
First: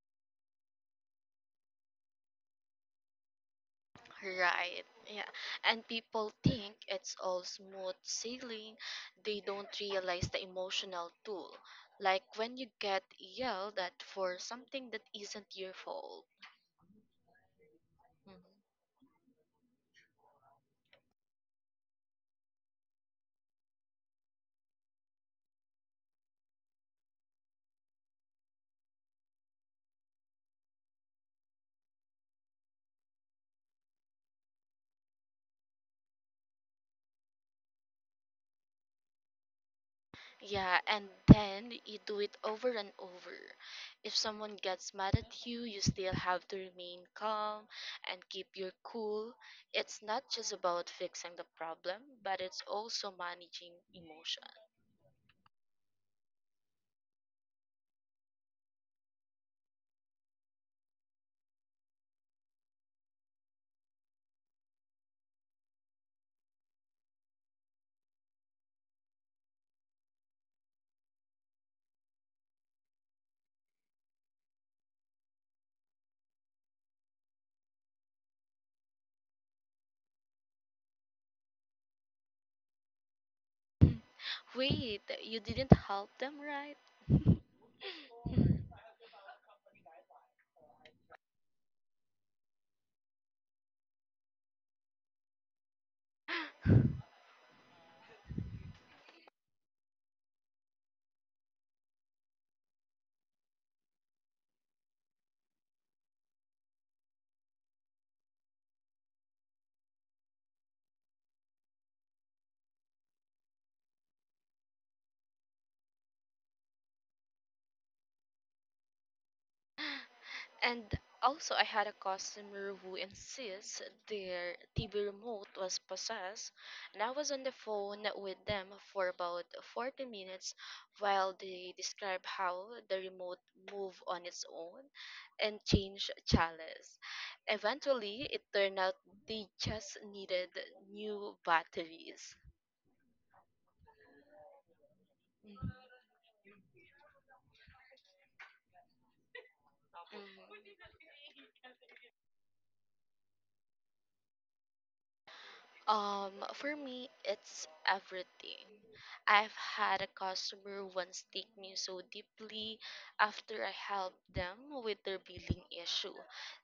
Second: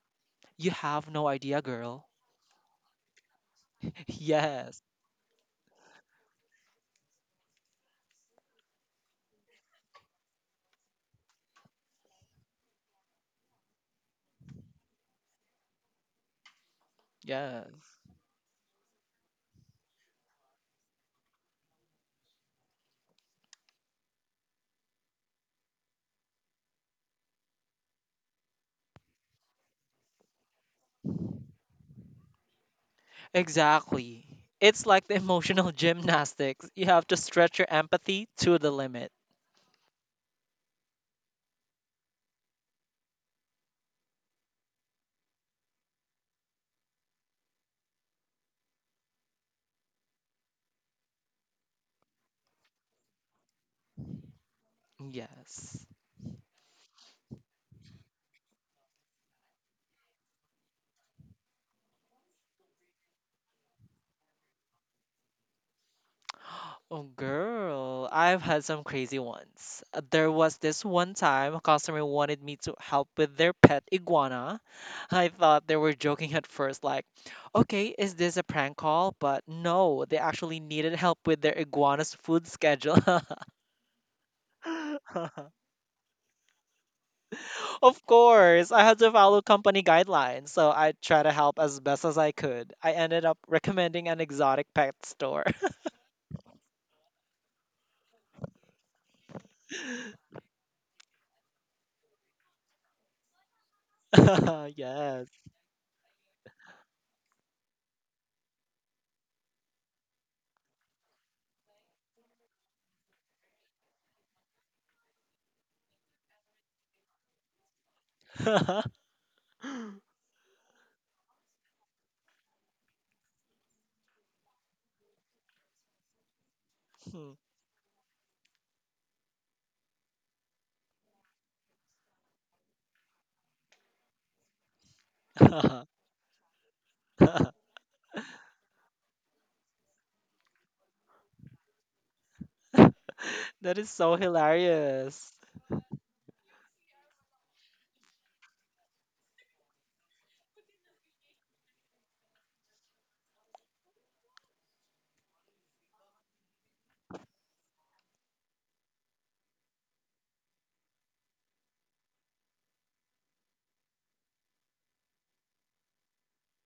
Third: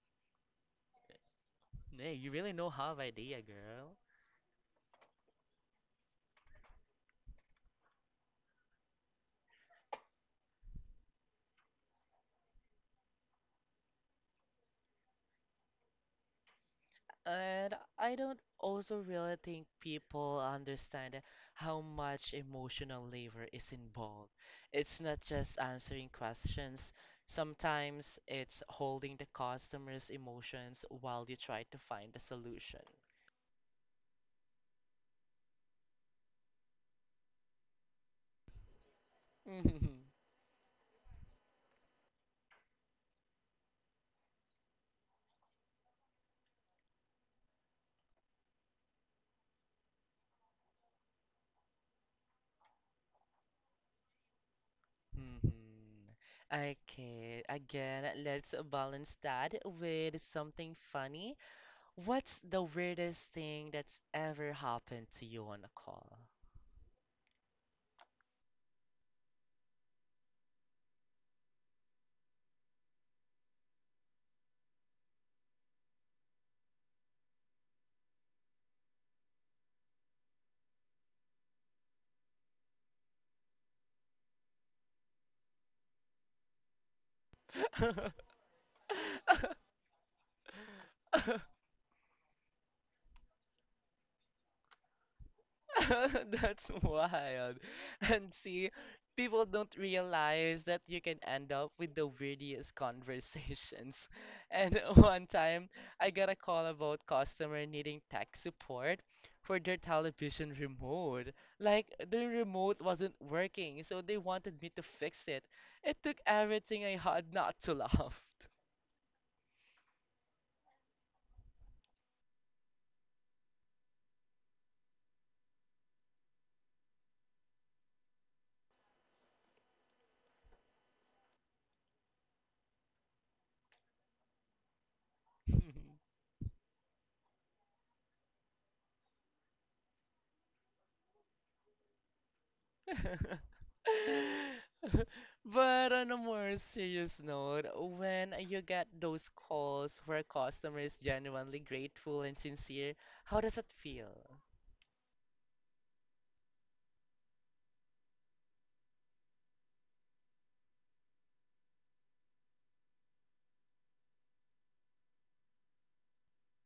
Speaker 2: "You have no idea, girl."
Speaker 1: Yeah, you really know how of idea, girl.
Speaker 2: Yes,
Speaker 3: Right? Yeah, and people think it's all smooth sailing. They don't realize the emotional toll, like when you get yelled at for something that isn't your fault.
Speaker 1: And
Speaker 2: yes,
Speaker 1: I don't
Speaker 3: Mm-hmm.
Speaker 1: also really think people understand how much emotional labor is involved. It's not just answering questions. Sometimes it's holding the customer's emotions while you try to find a solution.
Speaker 2: exactly. It's like the emotional gymnastics. You have to stretch your empathy to the limit.
Speaker 1: Mhm.
Speaker 3: Yeah, and then you do it over and over. If someone gets mad at you, you still have to remain calm and keep your cool. It's not just about fixing the problem, but it's also managing emotion.
Speaker 2: Yes.
Speaker 1: Mhm. Okay, again, let's balance that with something funny. What's the weirdest thing that's ever happened to you on a call?
Speaker 2: Oh, girl, I've had some crazy ones. Uh, There was this one time a customer wanted me to help with their pet iguana. I thought they were joking at first, like, okay, is this a prank call? But no, they actually needed help with their iguana's food schedule.
Speaker 3: Wait, you didn't help them, right?
Speaker 2: Of course, I had to follow company guidelines, so I tried to help as best as I could. I ended up recommending an exotic pet store.
Speaker 1: That's wild. And see, people don't realize that you can end up with the weirdest conversations. And one
Speaker 2: Yes.
Speaker 1: time, I got a call about customer needing tech support for their television remote. Like, the remote wasn't working, so they wanted me to fix it. It took everything I had not to laugh.
Speaker 3: And also, I had a customer who insists their T V remote was possessed, and I was on the phone with them for about forty minutes while they described how the remote moved on its own and
Speaker 2: Hmm.
Speaker 3: changed channels. Eventually, it turned out they just needed new batteries.
Speaker 2: That is so hilarious.
Speaker 3: Mhm.
Speaker 1: But on a more serious note, when you get those calls where customer is
Speaker 3: Mhm.
Speaker 1: genuinely grateful and sincere, how does it feel?
Speaker 3: Um, for me, it's everything. I've had a customer once take me so deeply after I helped them with their billing issue.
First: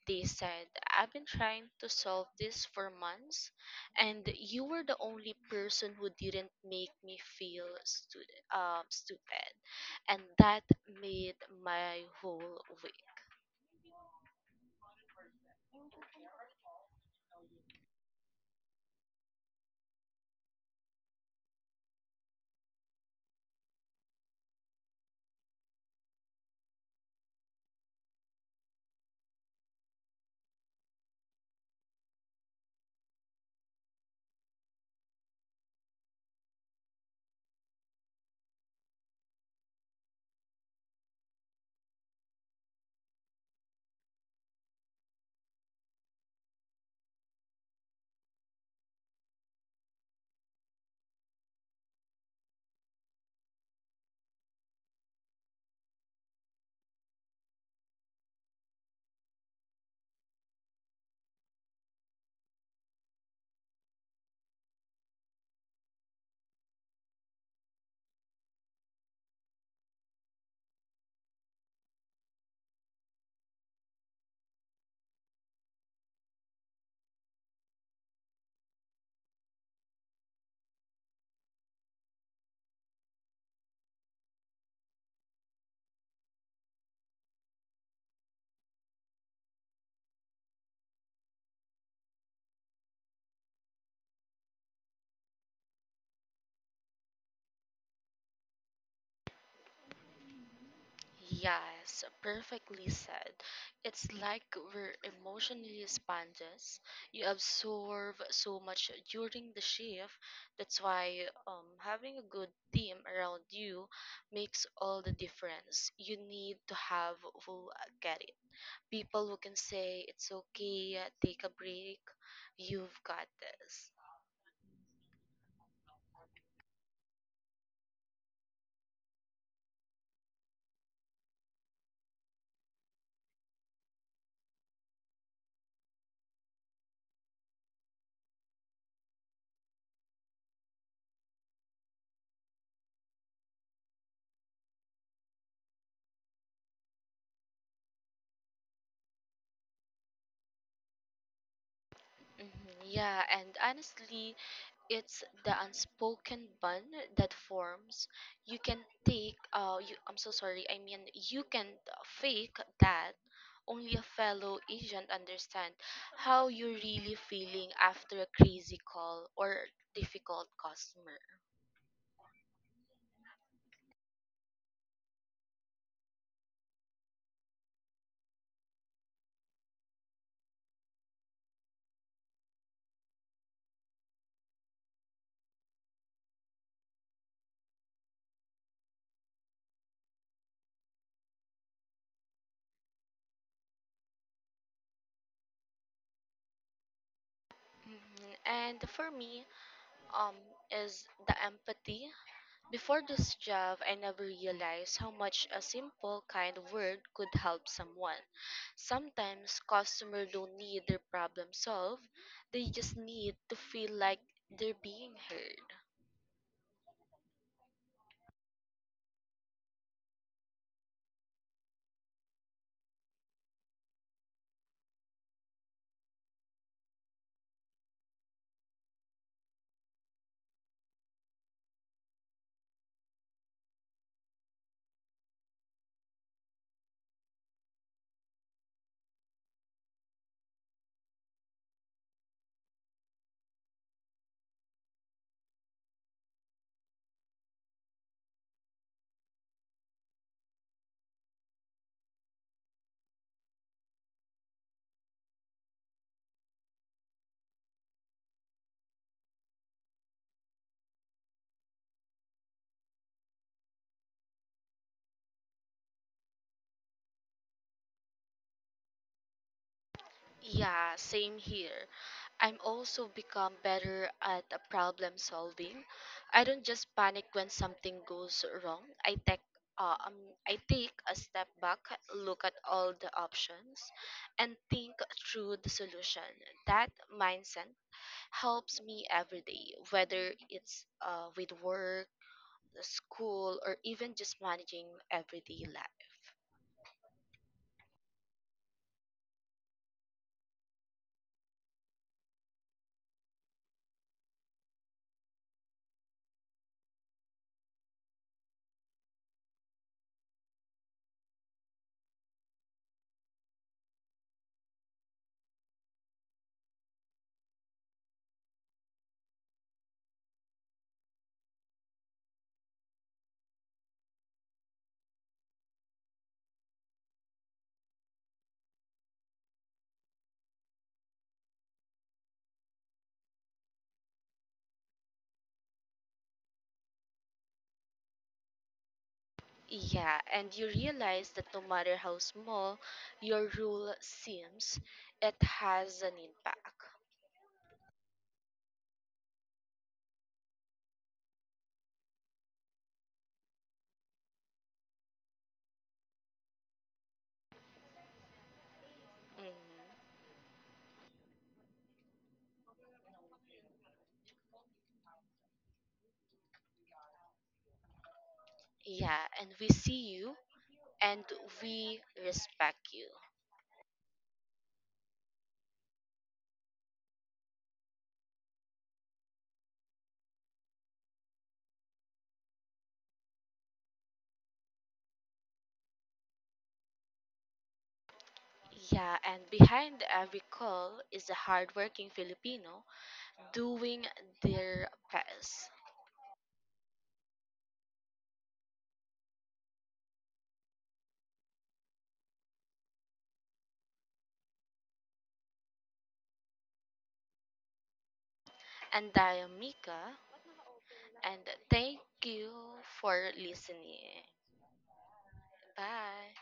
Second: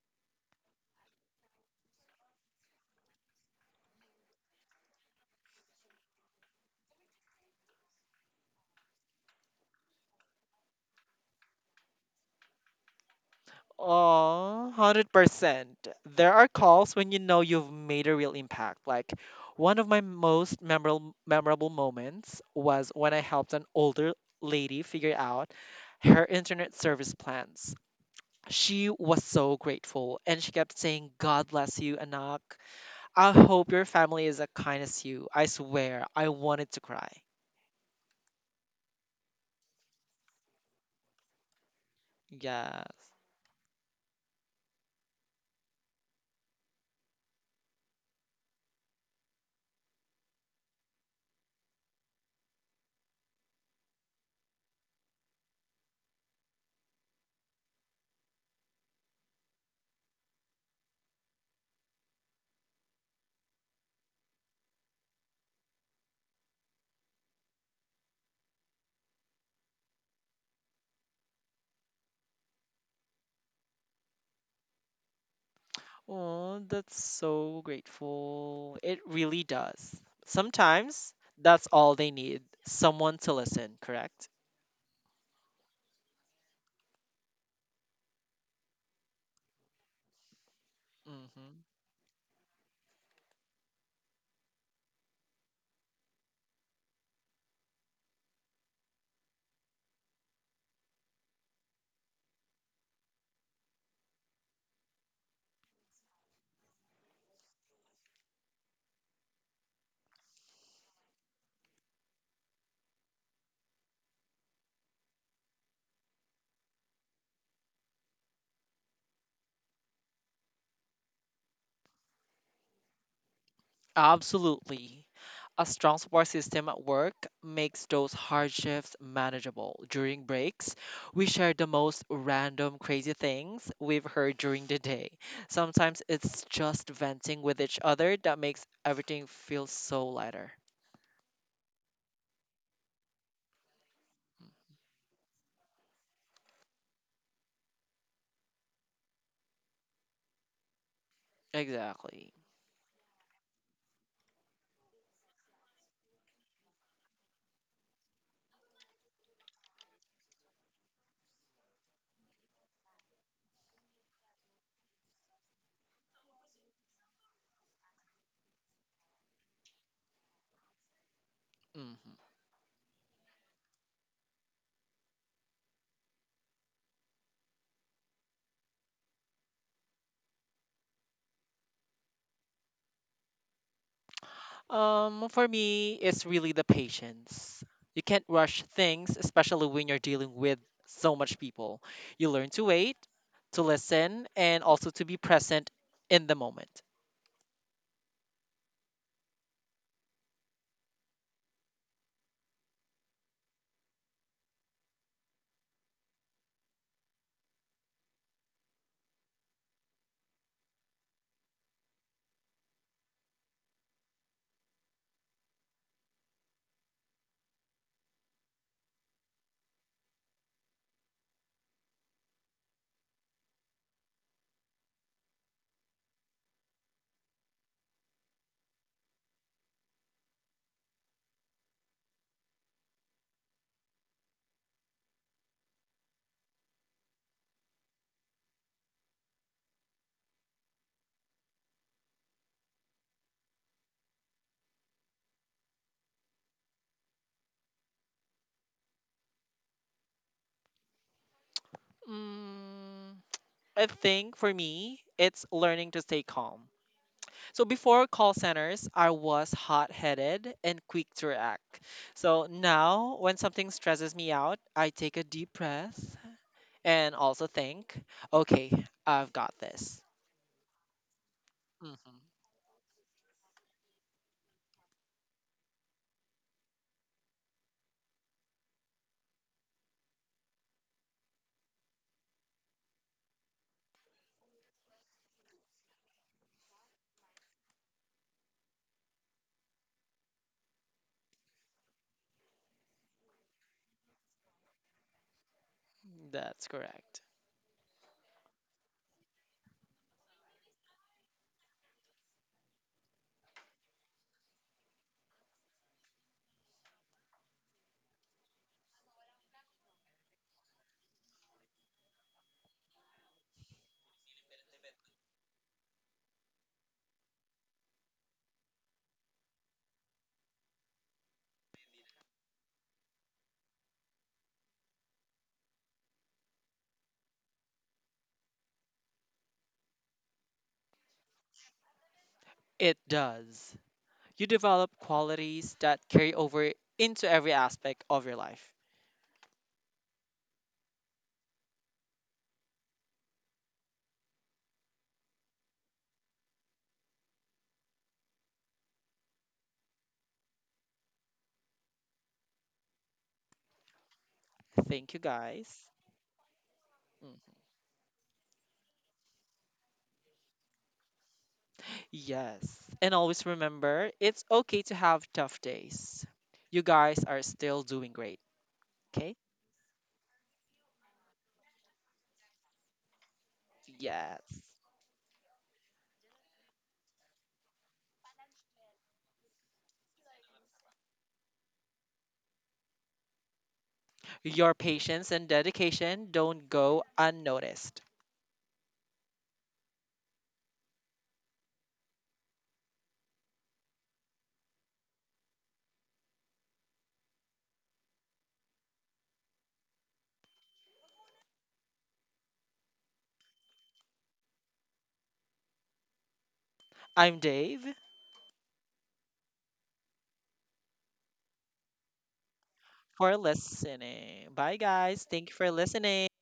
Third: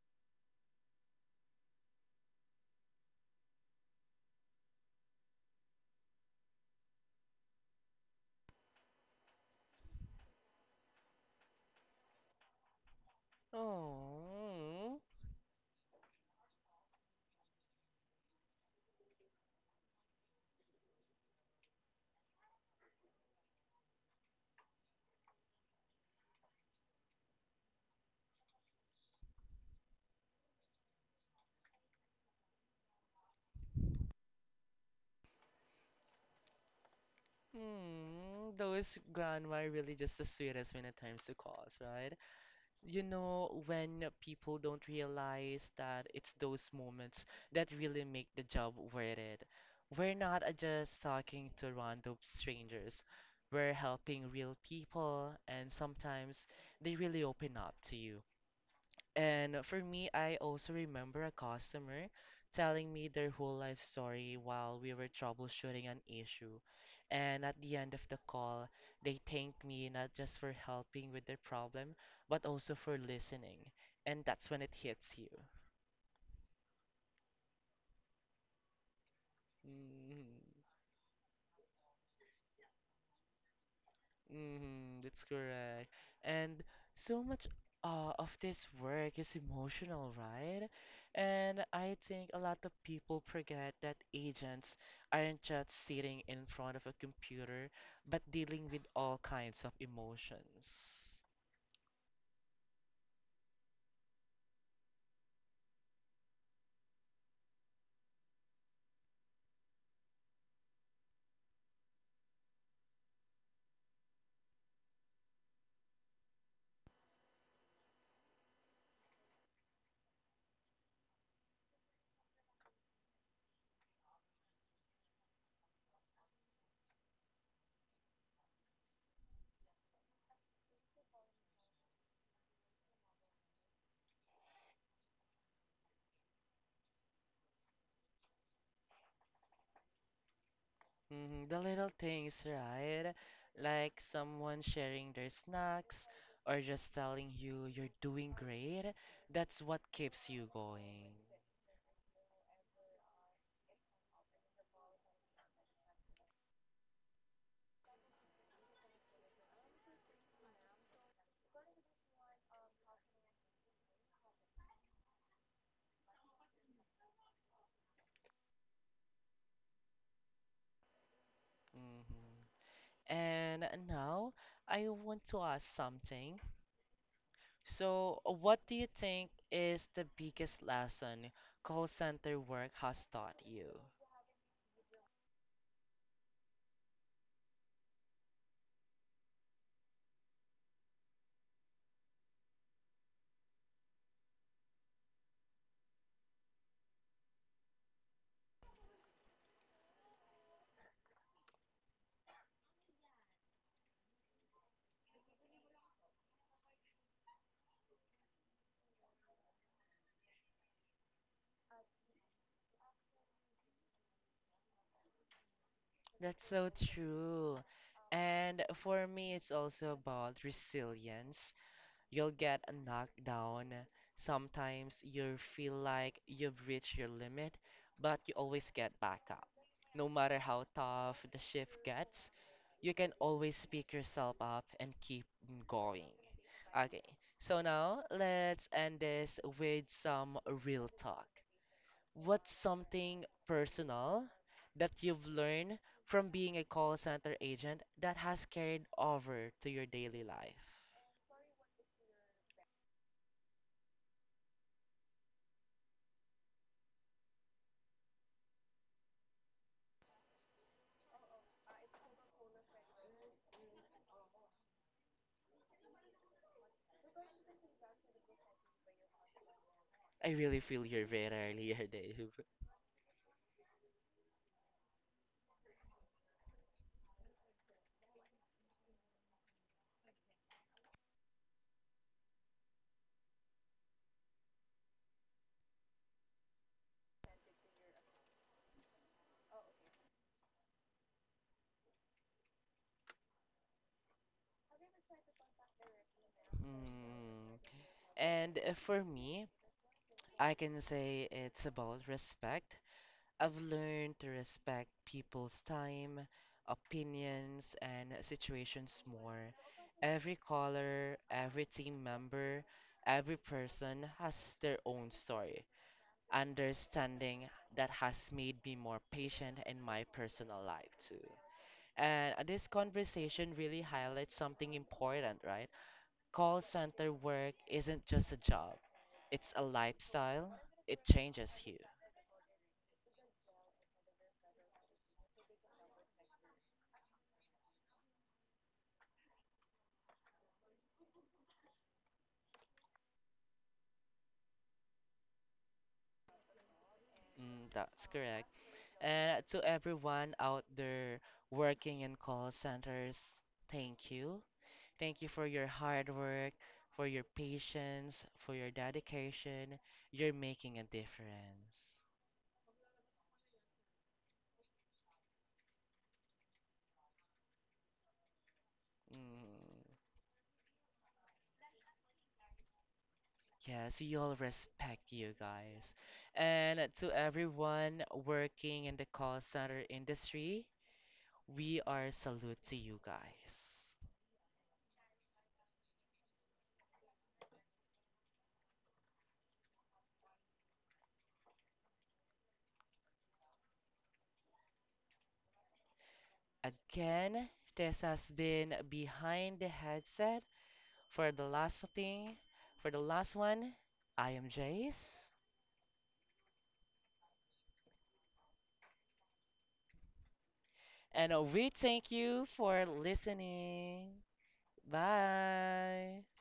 Speaker 3: They said, I've been trying to solve this for months, and you were the only person who didn't make me feel stu- um, stupid. And that made my whole.
Speaker 2: Oh,
Speaker 1: Oh,
Speaker 2: one hundred percent. There are calls when you know you've made a real impact. Like one of my most memorable memorable moments was when I helped an older lady figure out her internet service plans. She was so grateful and she kept saying, "God bless you, Anak. I hope your family is as kind as you." I swear, I wanted to cry.
Speaker 1: mm, those grandma are really just the sweetest when it comes to calls, right? You
Speaker 2: Yes.
Speaker 1: know, when people don't realize that it's those moments that really make the job worth it. We're not uh, just talking to random strangers. We're helping real people, and sometimes they really open up to you. And for me, I also remember a customer telling me their whole life story while we were troubleshooting an issue. And at the end of the call, they thanked me not just for helping with their problem, but also for listening. And that's when it hits you.
Speaker 2: Oh, that's so grateful. It really does.
Speaker 1: Mhm.
Speaker 2: Sometimes that's all they need, someone to listen, correct?
Speaker 1: Mm, that's correct. And so much uh, of this work is emotional, right? And
Speaker 2: hmm
Speaker 1: I think a lot of people forget that agents aren't just sitting in front of a computer, but dealing with all kinds of emotions.
Speaker 3: Yes, perfectly said. It's like we're emotionally sponges. You absorb so much during the shift. That's why um, having a good team around you makes all the difference. You need to have who get it. People who can say, it's okay, take a break, you've got this.
Speaker 2: Absolutely. A strong support system at work makes those hardships manageable. During breaks, we share the most random crazy things we've heard during the day. Sometimes it's just venting with each other that makes everything feel so lighter.
Speaker 1: Hmm the little things, right? Like someone sharing their snacks or just telling you you're doing great. That's what keeps you going.
Speaker 2: Exactly.
Speaker 3: Mhm, yeah, and honestly, it's the unspoken bond that forms you can take uh you I'm so sorry I mean you can fake that. Only a fellow agent understand how you're really feeling after a crazy call or difficult customer.
Speaker 2: hmm
Speaker 1: hmm And now I want to ask something. So, what do you think is the biggest lesson call center work has taught you?
Speaker 2: Um, for me, it's really the patience. You can't rush things, especially when you're dealing with so much people. You learn to wait, to listen, and also to be present in the moment.
Speaker 3: Mhm. and for me um is the empathy. Before this job, I never realized how much a simple kind word could help someone. Sometimes customers don't need their problem solved, they just need to feel like they're being heard.
Speaker 1: That's so true. And for me, it's also about resilience. You'll get knocked down. Sometimes you feel like you've reached your limit, but you always get back up. No matter how tough the shift gets, you can always pick yourself up and keep going. Okay, so now let's end this with some real talk. What's something personal that you've learned from being a call center agent that has carried over to your daily life?
Speaker 2: Mm, I think for me, it's learning to stay calm. So before call centers, I was hot headed and quick to react. So now, when something stresses me out, I take a deep breath and also think, okay, I've got this.
Speaker 1: I really feel
Speaker 3: Yeah,
Speaker 1: your pain
Speaker 3: same
Speaker 1: earlier,
Speaker 3: here.
Speaker 2: Mhm.
Speaker 1: Dave.
Speaker 3: I'm also become better at uh, problem solving. I don't just panic when something goes wrong. I take uh, um, I take a step back, look at all the options, and think through the solution. That mindset helps me every day, whether it's uh, with work, the school, or even just managing everyday life.
Speaker 2: That's correct.
Speaker 1: Mm. And uh, for me, I can say it's about respect. I've learned to respect people's time, opinions, and situations more. Every caller, every team member, every person has their own story. Understanding that has made me more patient in my personal life too. And uh, this conversation really highlights something important, right? Call center work isn't just a job, it's a lifestyle. It changes you.
Speaker 2: It does. You develop qualities that carry over into every aspect of your life.
Speaker 3: Yeah, and you realize that no matter how small your rule seems, it has an impact.
Speaker 1: Mm, that's correct. And to everyone out there working in call centers, thank you.
Speaker 2: Thank you,
Speaker 1: Thank you for your
Speaker 2: guys.
Speaker 1: hard work, for your
Speaker 2: Mhm.
Speaker 1: patience, for your
Speaker 3: Mhm.
Speaker 1: dedication. You're making a difference.
Speaker 2: Yes. And always remember it's okay to have tough days. You guys are still doing great,
Speaker 3: Yeah,
Speaker 2: okay?
Speaker 3: and we
Speaker 1: Mm.
Speaker 3: see you and we respect you.
Speaker 1: Yes, we all
Speaker 2: Yes.
Speaker 1: respect you guys. And to everyone working in the call center industry, we are salute to you guys.
Speaker 2: Your patience and dedication don't go unnoticed.
Speaker 3: Yeah, and behind every call is a hardworking Filipino doing their best.
Speaker 1: Again, this has been Behind the Headset. For the last thing, for the last one, I am Jace.
Speaker 2: I'm Dave
Speaker 3: And I am Mika,
Speaker 1: And
Speaker 3: and
Speaker 1: uh, we
Speaker 3: thank
Speaker 1: thank you
Speaker 3: you
Speaker 1: for
Speaker 3: for
Speaker 2: for
Speaker 3: listening.
Speaker 1: listening.
Speaker 2: listening. Bye, guys. Thank you for
Speaker 1: Bye.
Speaker 2: listening.
Speaker 3: Bye.